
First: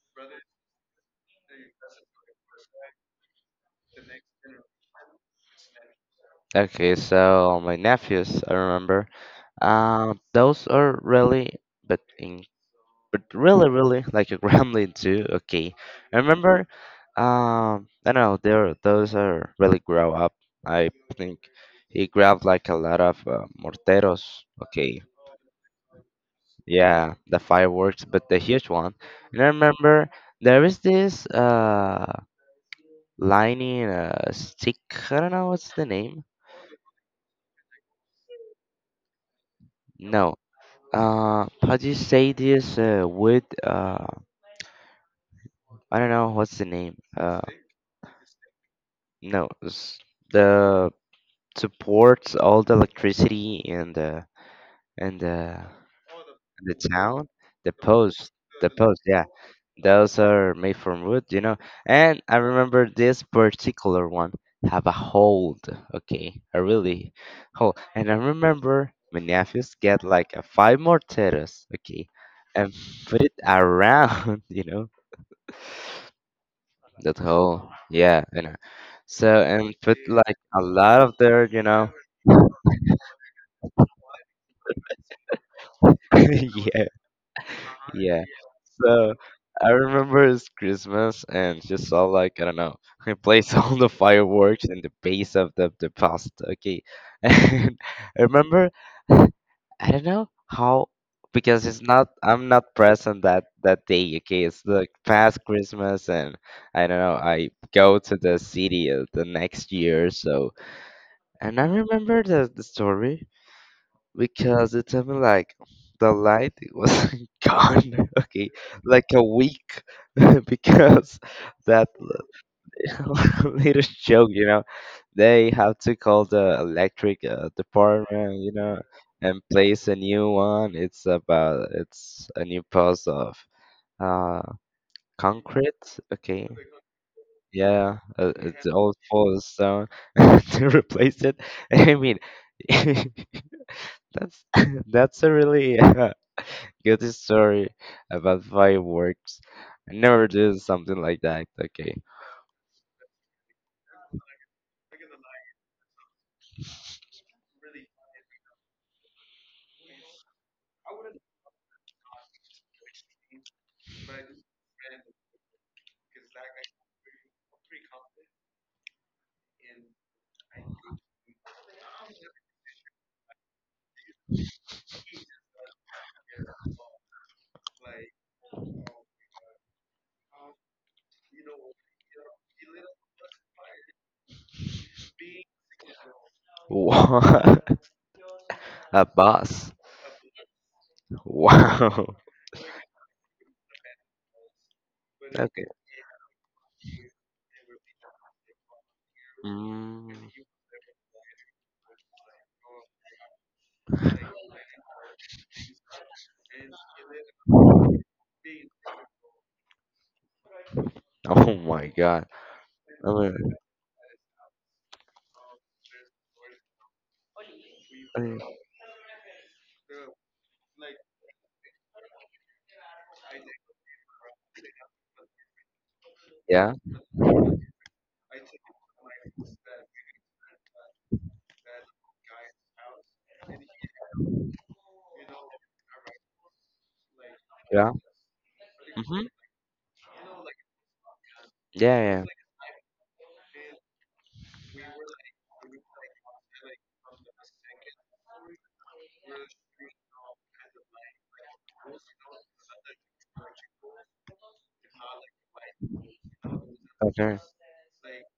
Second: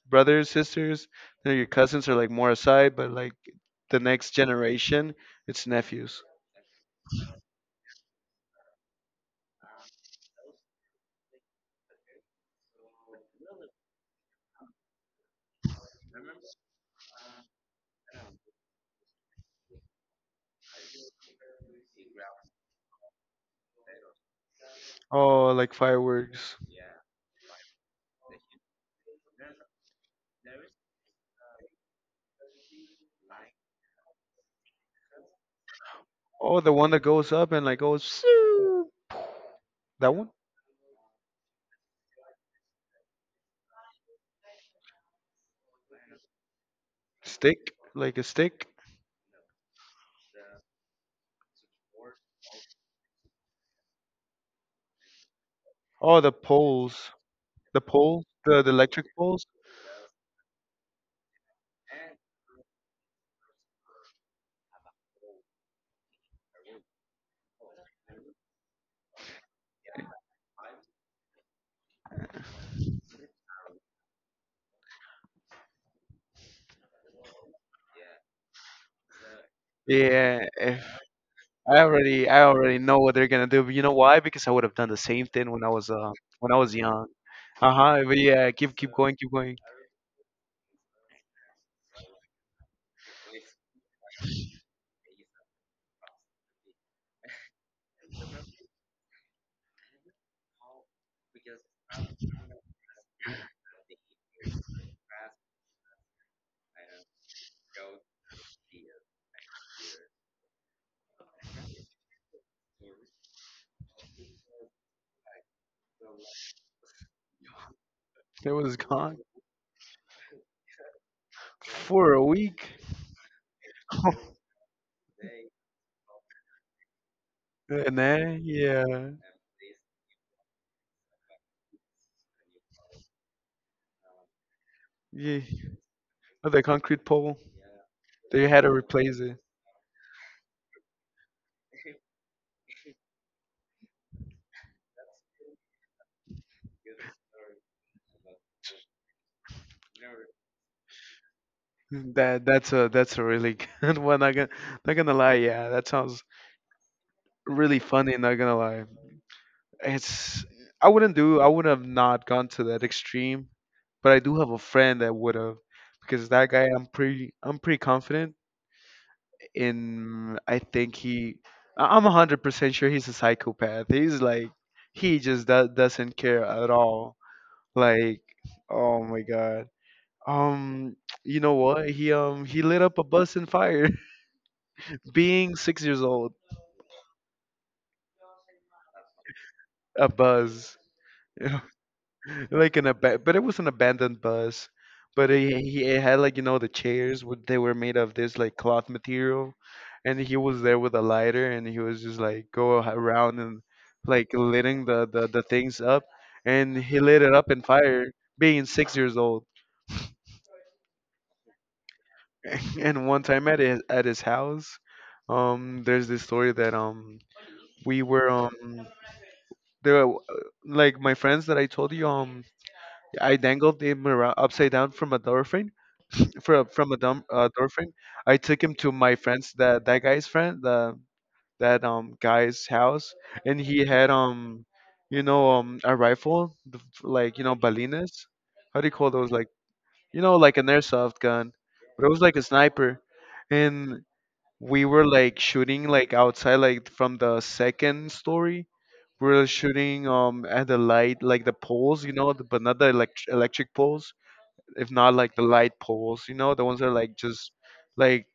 Speaker 2: brothers, sisters, you know, your cousins are like more aside, but like the next generation, it's nephews.
Speaker 1: okay. So my nephews, I remember. Those are really, but in but really, really like a gremlin too. Okay, I remember. I don't know. There, those are really grow up. I think he grabbed like a lot of morteros. Okay,
Speaker 2: Oh, like fireworks.
Speaker 1: yeah, the fireworks, but the huge one. And I remember there is this lining stick. I don't know what's the name.
Speaker 2: Oh, the one that goes up and like goes "Shoo." That one.
Speaker 1: No. How do you say this wood? I don't know what's the name.
Speaker 2: Stick, like a stick.
Speaker 1: No, s- the supports all the electricity in the in the
Speaker 2: Oh, the
Speaker 1: in the
Speaker 2: poles,
Speaker 1: town. The
Speaker 2: the pole,
Speaker 1: post,
Speaker 2: the,
Speaker 1: the
Speaker 2: the
Speaker 1: post,
Speaker 2: electric
Speaker 1: yeah,
Speaker 2: poles.
Speaker 1: those are made from wood, you know. And I remember this particular one have a hold, okay, a really hole. And I remember my nephews get like a five morteros, okay, and put it around, you know, that hole, yeah, you know. So and put like
Speaker 2: Yeah,
Speaker 1: a
Speaker 2: if
Speaker 1: lot of their, you know,
Speaker 2: I already know what they're gonna do. But you know why? Because I would have done the same thing when I was
Speaker 1: yeah,
Speaker 2: young. Uh huh. But
Speaker 1: yeah.
Speaker 2: yeah, keep
Speaker 1: So
Speaker 2: going, keep going.
Speaker 1: I remember it's Christmas and she saw like I don't know, I placed all the fireworks in the base of the pasta. Okay. And I remember I don't know how because it's not I'm not present that that day. Okay, it's the past Christmas and I don't know, I go to the city the next year, so and I remember the story because it took me like the light it was gone. Okay,
Speaker 2: It was
Speaker 1: like
Speaker 2: gone
Speaker 1: a week because that
Speaker 2: for a week.
Speaker 1: little joke, you know, they have to call the electric
Speaker 2: And
Speaker 1: department,
Speaker 2: then
Speaker 1: you know,
Speaker 2: yeah,
Speaker 1: and place a new one. It's about it's a new post of uh
Speaker 2: yeah,
Speaker 1: concrete. Okay.
Speaker 2: with the concrete pole,
Speaker 1: Yeah,
Speaker 2: they had
Speaker 1: it's
Speaker 2: to
Speaker 1: all
Speaker 2: replace
Speaker 1: full
Speaker 2: it.
Speaker 1: of stone to replace it. I mean, that's that's a really good story about fireworks. I never did something like that. Okay.
Speaker 2: That that's a really good one. Not gonna, not gonna lie, yeah, that sounds really funny. Not gonna lie, it's, I wouldn't do. I would have not gone to that extreme, but I do have a friend that would have, because that guy. I'm pretty confident in. I think he. I'm 100% sure he's a psychopath. He's like he just doesn't care at all. Like, oh my god. Um, you know what? He lit up a bus in fire. Being 6 years old,
Speaker 1: What? A bus.
Speaker 2: a bus, you know,
Speaker 1: Wow.
Speaker 2: like an ab but it was an abandoned bus. But it,
Speaker 1: Okay.
Speaker 2: he it had like, you know, the chairs were, they were made of this like cloth material,
Speaker 1: Mm.
Speaker 2: and he was there with a lighter, and he was just like go around and like lighting the things up, and he lit it up in fire. Being 6 years old,
Speaker 1: Oh my god. I
Speaker 2: and one time
Speaker 1: mean,
Speaker 2: at his house, there's this story that we
Speaker 1: I
Speaker 2: were
Speaker 1: mean,
Speaker 2: the like my friends that I told you, I dangled him around, upside down, from a door frame,
Speaker 1: yeah,
Speaker 2: from a door frame. I took him to my friend's that that guy's friend the that guy's house, and he had you know a rifle, like you know
Speaker 1: yeah.
Speaker 2: balinas, how do you call
Speaker 1: Mm-hmm.
Speaker 2: those, like, you know, like an airsoft gun,
Speaker 1: Yeah,
Speaker 2: but it was
Speaker 1: yeah.
Speaker 2: like a sniper. And we were like shooting like outside like from the second story. We were shooting at the light, like the poles, you know, the, but not the electric poles, if not like the light poles, you know, the ones that like
Speaker 1: Okay.
Speaker 2: just like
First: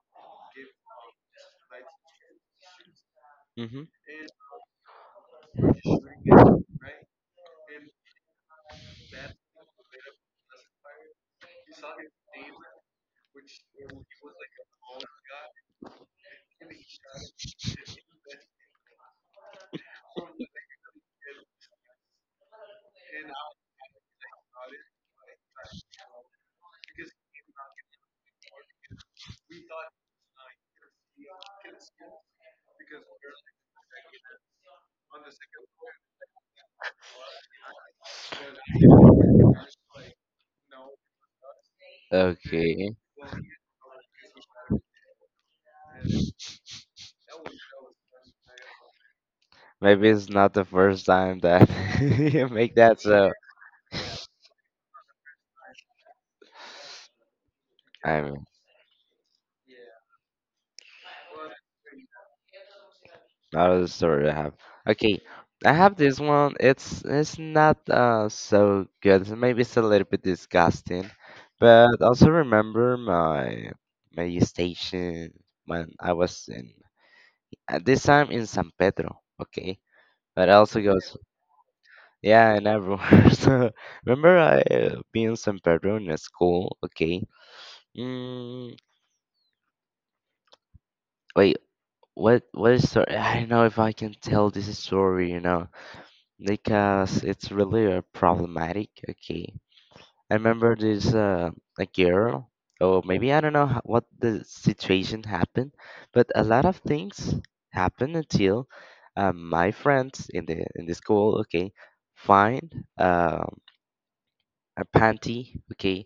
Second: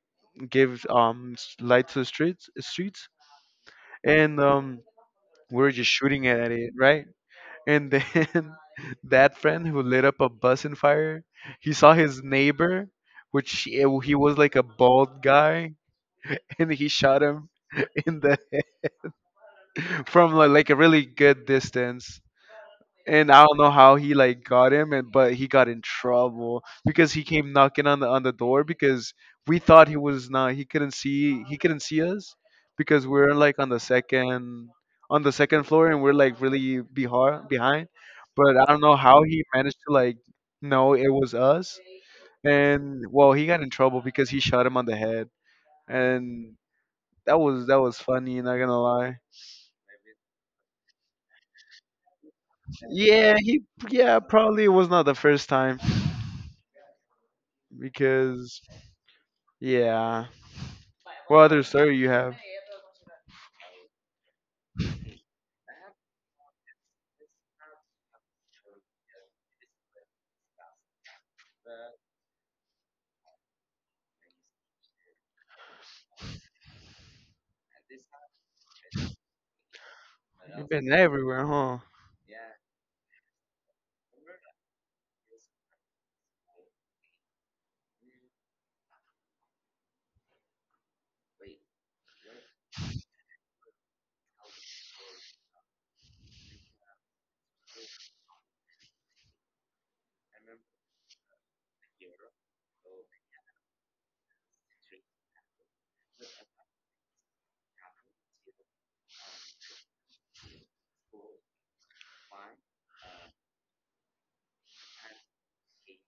Speaker 2: give light to the streets.
Speaker 1: Mm-hmm.
Speaker 2: And we were just shooting at it, right? And then that friend who lit up a bus in fire, he saw his neighbor, which he was like a bald guy, and he shot him in the, from like a really good distance. And I don't know how he like got him, and but he got in trouble because he came knocking on the door, because we thought he was not, he couldn't see, he couldn't see us because we're like on the second floor, and we're like really behar behind. But I don't know how he managed to like know it was us.
Speaker 1: Okay.
Speaker 2: And well, he got in trouble because he shot him on the head, and that was funny. Not gonna lie.
Speaker 1: Maybe it's not the first time that you make that, so
Speaker 2: Yeah, he, yeah, probably was not the first time,
Speaker 1: I mean,
Speaker 2: because yeah. What other story you have?
Speaker 1: another story I have. Okay, I have this one. It's not so good. Maybe it's a little bit disgusting, but also remember my station when I was in at this time in San Pedro. Okay, but
Speaker 2: You've
Speaker 1: also
Speaker 2: been
Speaker 1: goes
Speaker 2: everywhere, huh?
Speaker 1: yeah and everywhere. So remember I being in San Pedro in a school. Okay. Mm, wait, what is story? I don't know if I can tell this story. You know because it's really problematic. Okay, I remember this a girl, or maybe I don't know what the situation happened, but a lot of things happened until my friends in the school, okay, find a panty, okay,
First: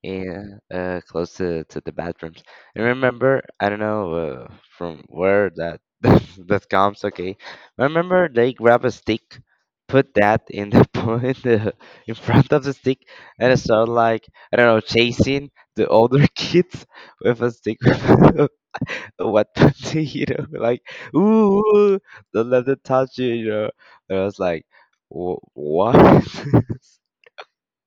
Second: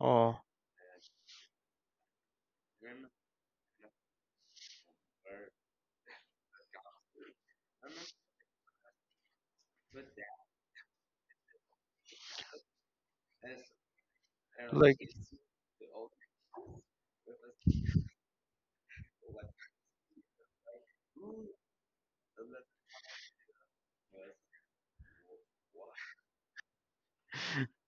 Speaker 2: Oh,
Speaker 1: yeah, close to the bathrooms. And remember, I don't know from where that that comes. Okay, remember they grab a stick, put that in the in the in front of the stick, and start like I don't know
Speaker 2: like
Speaker 1: chasing the older kids with a stick. What you know, like ooh, ooh, don't let them touch you. You know, and I was like, " what?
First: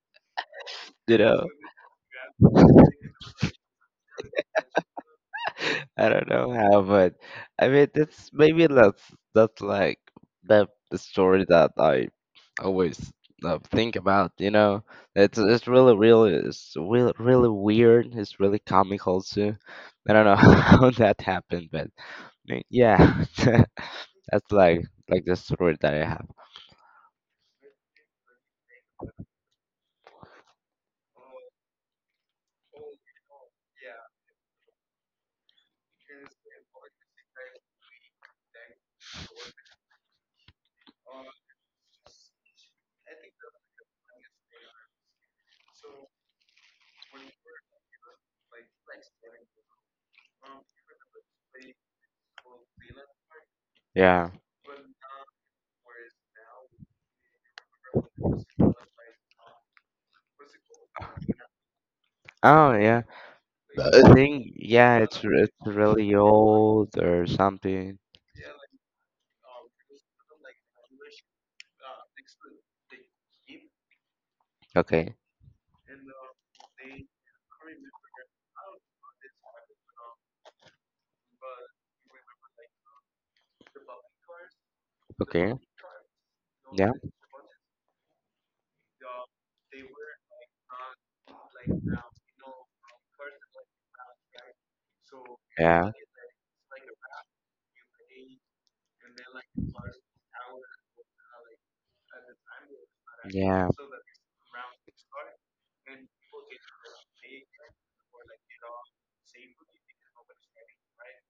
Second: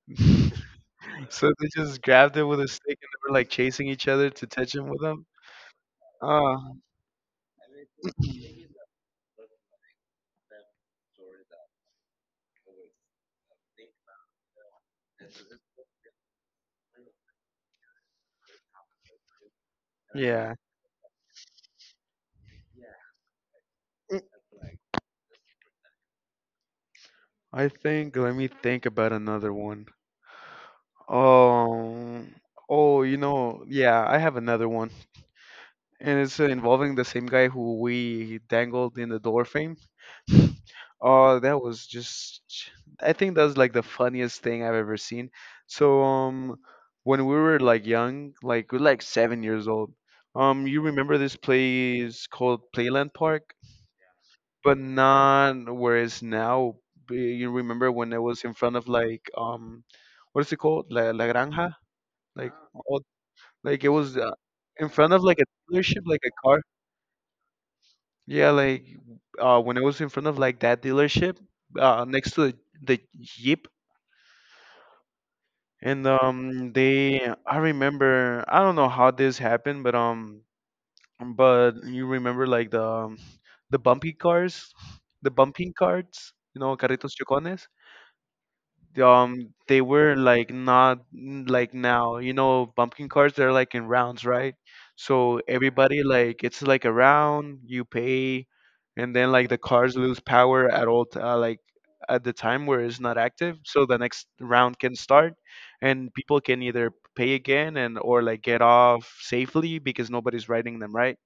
Speaker 1: you know,
Speaker 2: so they just grabbed it with a stick and they were like chasing each other to touch him with them.
Speaker 1: I don't know
Speaker 2: Oh,
Speaker 1: how, but I mean, that's maybe that's like the story that I always think about. You know, it's really really it's really really weird. It's really comical too. I don't know
Speaker 2: yeah.
Speaker 1: how that happened, but I mean, yeah, that's like the story that I have.
Speaker 2: I think let me think about another one. Um, oh, you know, yeah, I have another one, and it's involving the same guy who we dangled in the door frame. Oh, that was just, I think that's like the funniest thing I've ever seen. So when we were like young, like we we're like 7 years old. You remember this place called Playland Park?
Speaker 1: Yeah.
Speaker 2: But not where it's now. You remember when it was in front of like what is it called? La Granja? Like
Speaker 1: Oh yeah.
Speaker 2: all, like it
Speaker 1: I
Speaker 2: was
Speaker 1: think
Speaker 2: in
Speaker 1: yeah,
Speaker 2: front
Speaker 1: it's
Speaker 2: of like a
Speaker 1: it's
Speaker 2: dealership,
Speaker 1: really
Speaker 2: like a car,
Speaker 1: old or something.
Speaker 2: yeah, like when I was in front of like that dealership, next to the Jeep,
Speaker 1: Okay.
Speaker 2: and they, I remember, I don't know how this happened, but you remember like the bumpy cars, the
Speaker 1: Okay.
Speaker 2: bumping cards, you know,
Speaker 1: Yeah.
Speaker 2: carritos chocones. They were like not like now, you know, bumpkin cards, they're like in rounds, right? So
Speaker 1: Yeah.
Speaker 2: everybody like, it's like a round, you pay, and then like the cards lose power at like at the time where it's not active,
Speaker 1: Yeah.
Speaker 2: so the next round can start, and people can either pay again and or like get off safely because nobody's writing them, right?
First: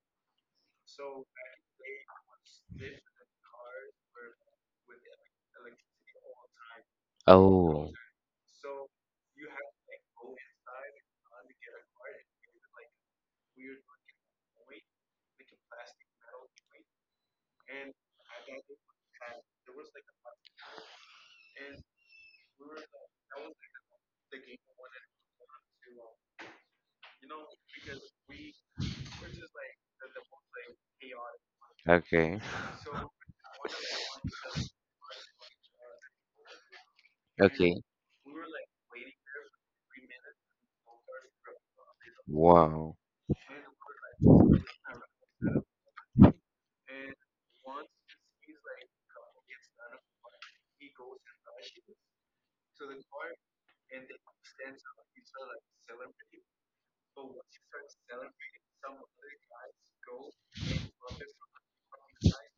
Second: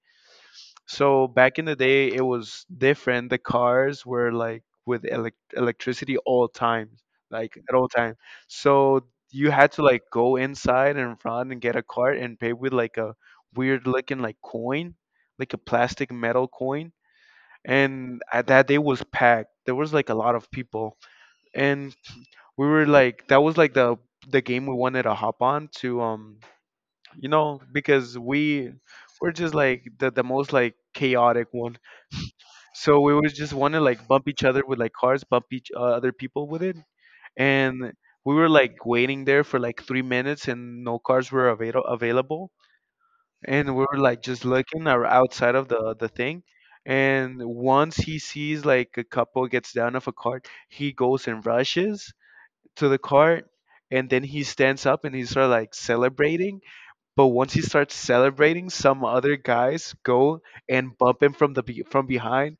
Speaker 2: So back in the day, it was different. The cars were like with electricity all times, like at all
Speaker 1: Oh,
Speaker 2: time. So you had to like go inside and run and get a cart and pay with like a weird looking like coin, like a plastic metal coin. And at that day was packed. There was like a lot of people, and we were like that was like the game we wanted to hop on to. You know, because we're just like the most like chaotic one,
Speaker 1: okay.
Speaker 2: so we would just want to like bump each other with like cars, bump each other people with it,
Speaker 1: Okay.
Speaker 2: and we were like waiting there for like 3 minutes, and no cars were available,
Speaker 1: Wow.
Speaker 2: and we were like just looking or outside of the thing, and once he sees like a couple gets down off a cart, he goes and rushes to the cart, and then he stands up, and he starts like celebrating. But once he starts celebrating, some other guys go and bump him from from behind,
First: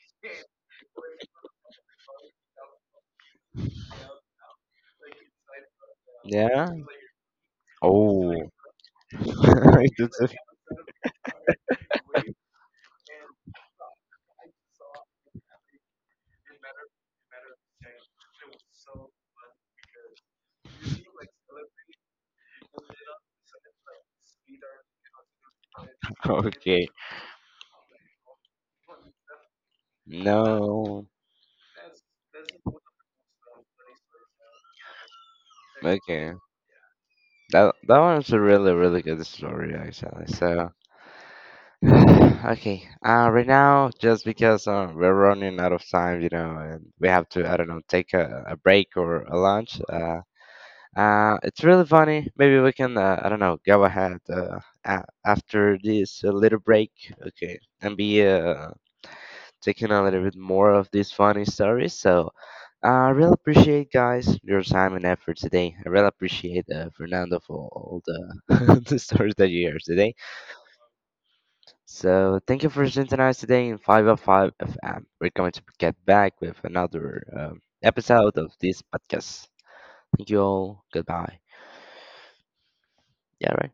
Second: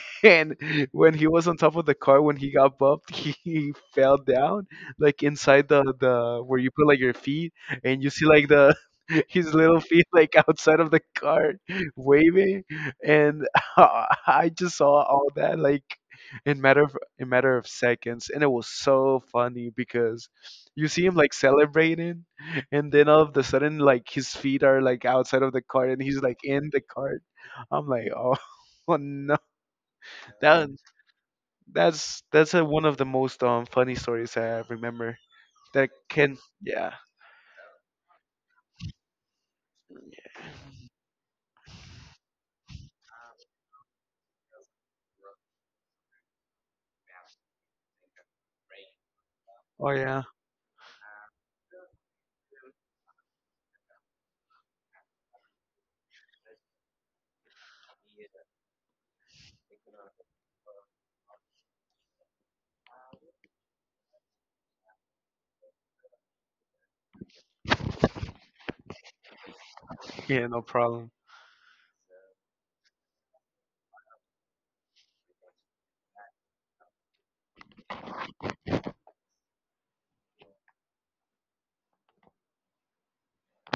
Speaker 2: and when he was on top of the car, when he got bumped, he fell down like inside the where
Speaker 1: Yeah.
Speaker 2: you put like your feet, and you see
Speaker 1: Oh.
Speaker 2: like the his little feet
Speaker 1: It's a-
Speaker 2: like outside of the car, waving, and I just saw all that like in matter of seconds, and it was so funny because you see him like celebrating, and then all of the sudden like his feet are like outside of the cart, and he's like in the
Speaker 1: Okay.
Speaker 2: cart. I'm like, oh, no, that
Speaker 1: No.
Speaker 2: that's one of the most funny stories I remember. That
Speaker 1: Okay.
Speaker 2: can, yeah.
Speaker 1: That that one's a really really good story actually. So okay. Right now just because we're running out of time, you know, and we have to I don't know take a break or a lunch.
Speaker 2: Oh yeah.
Speaker 1: It's really funny. Maybe we can, I don't know, go ahead after this little break, okay, and be taking a little bit more of these funny stories. So I really appreciate, guys, your time and effort today. I really appreciate Fernando for all the, the stories that you hear today.
Speaker 2: Yeah, no problem.
Speaker 1: So thank you for synchronized today in 505 FM. We're going to get back with another episode of this podcast. Thank you all. Goodbye. Yeah, right.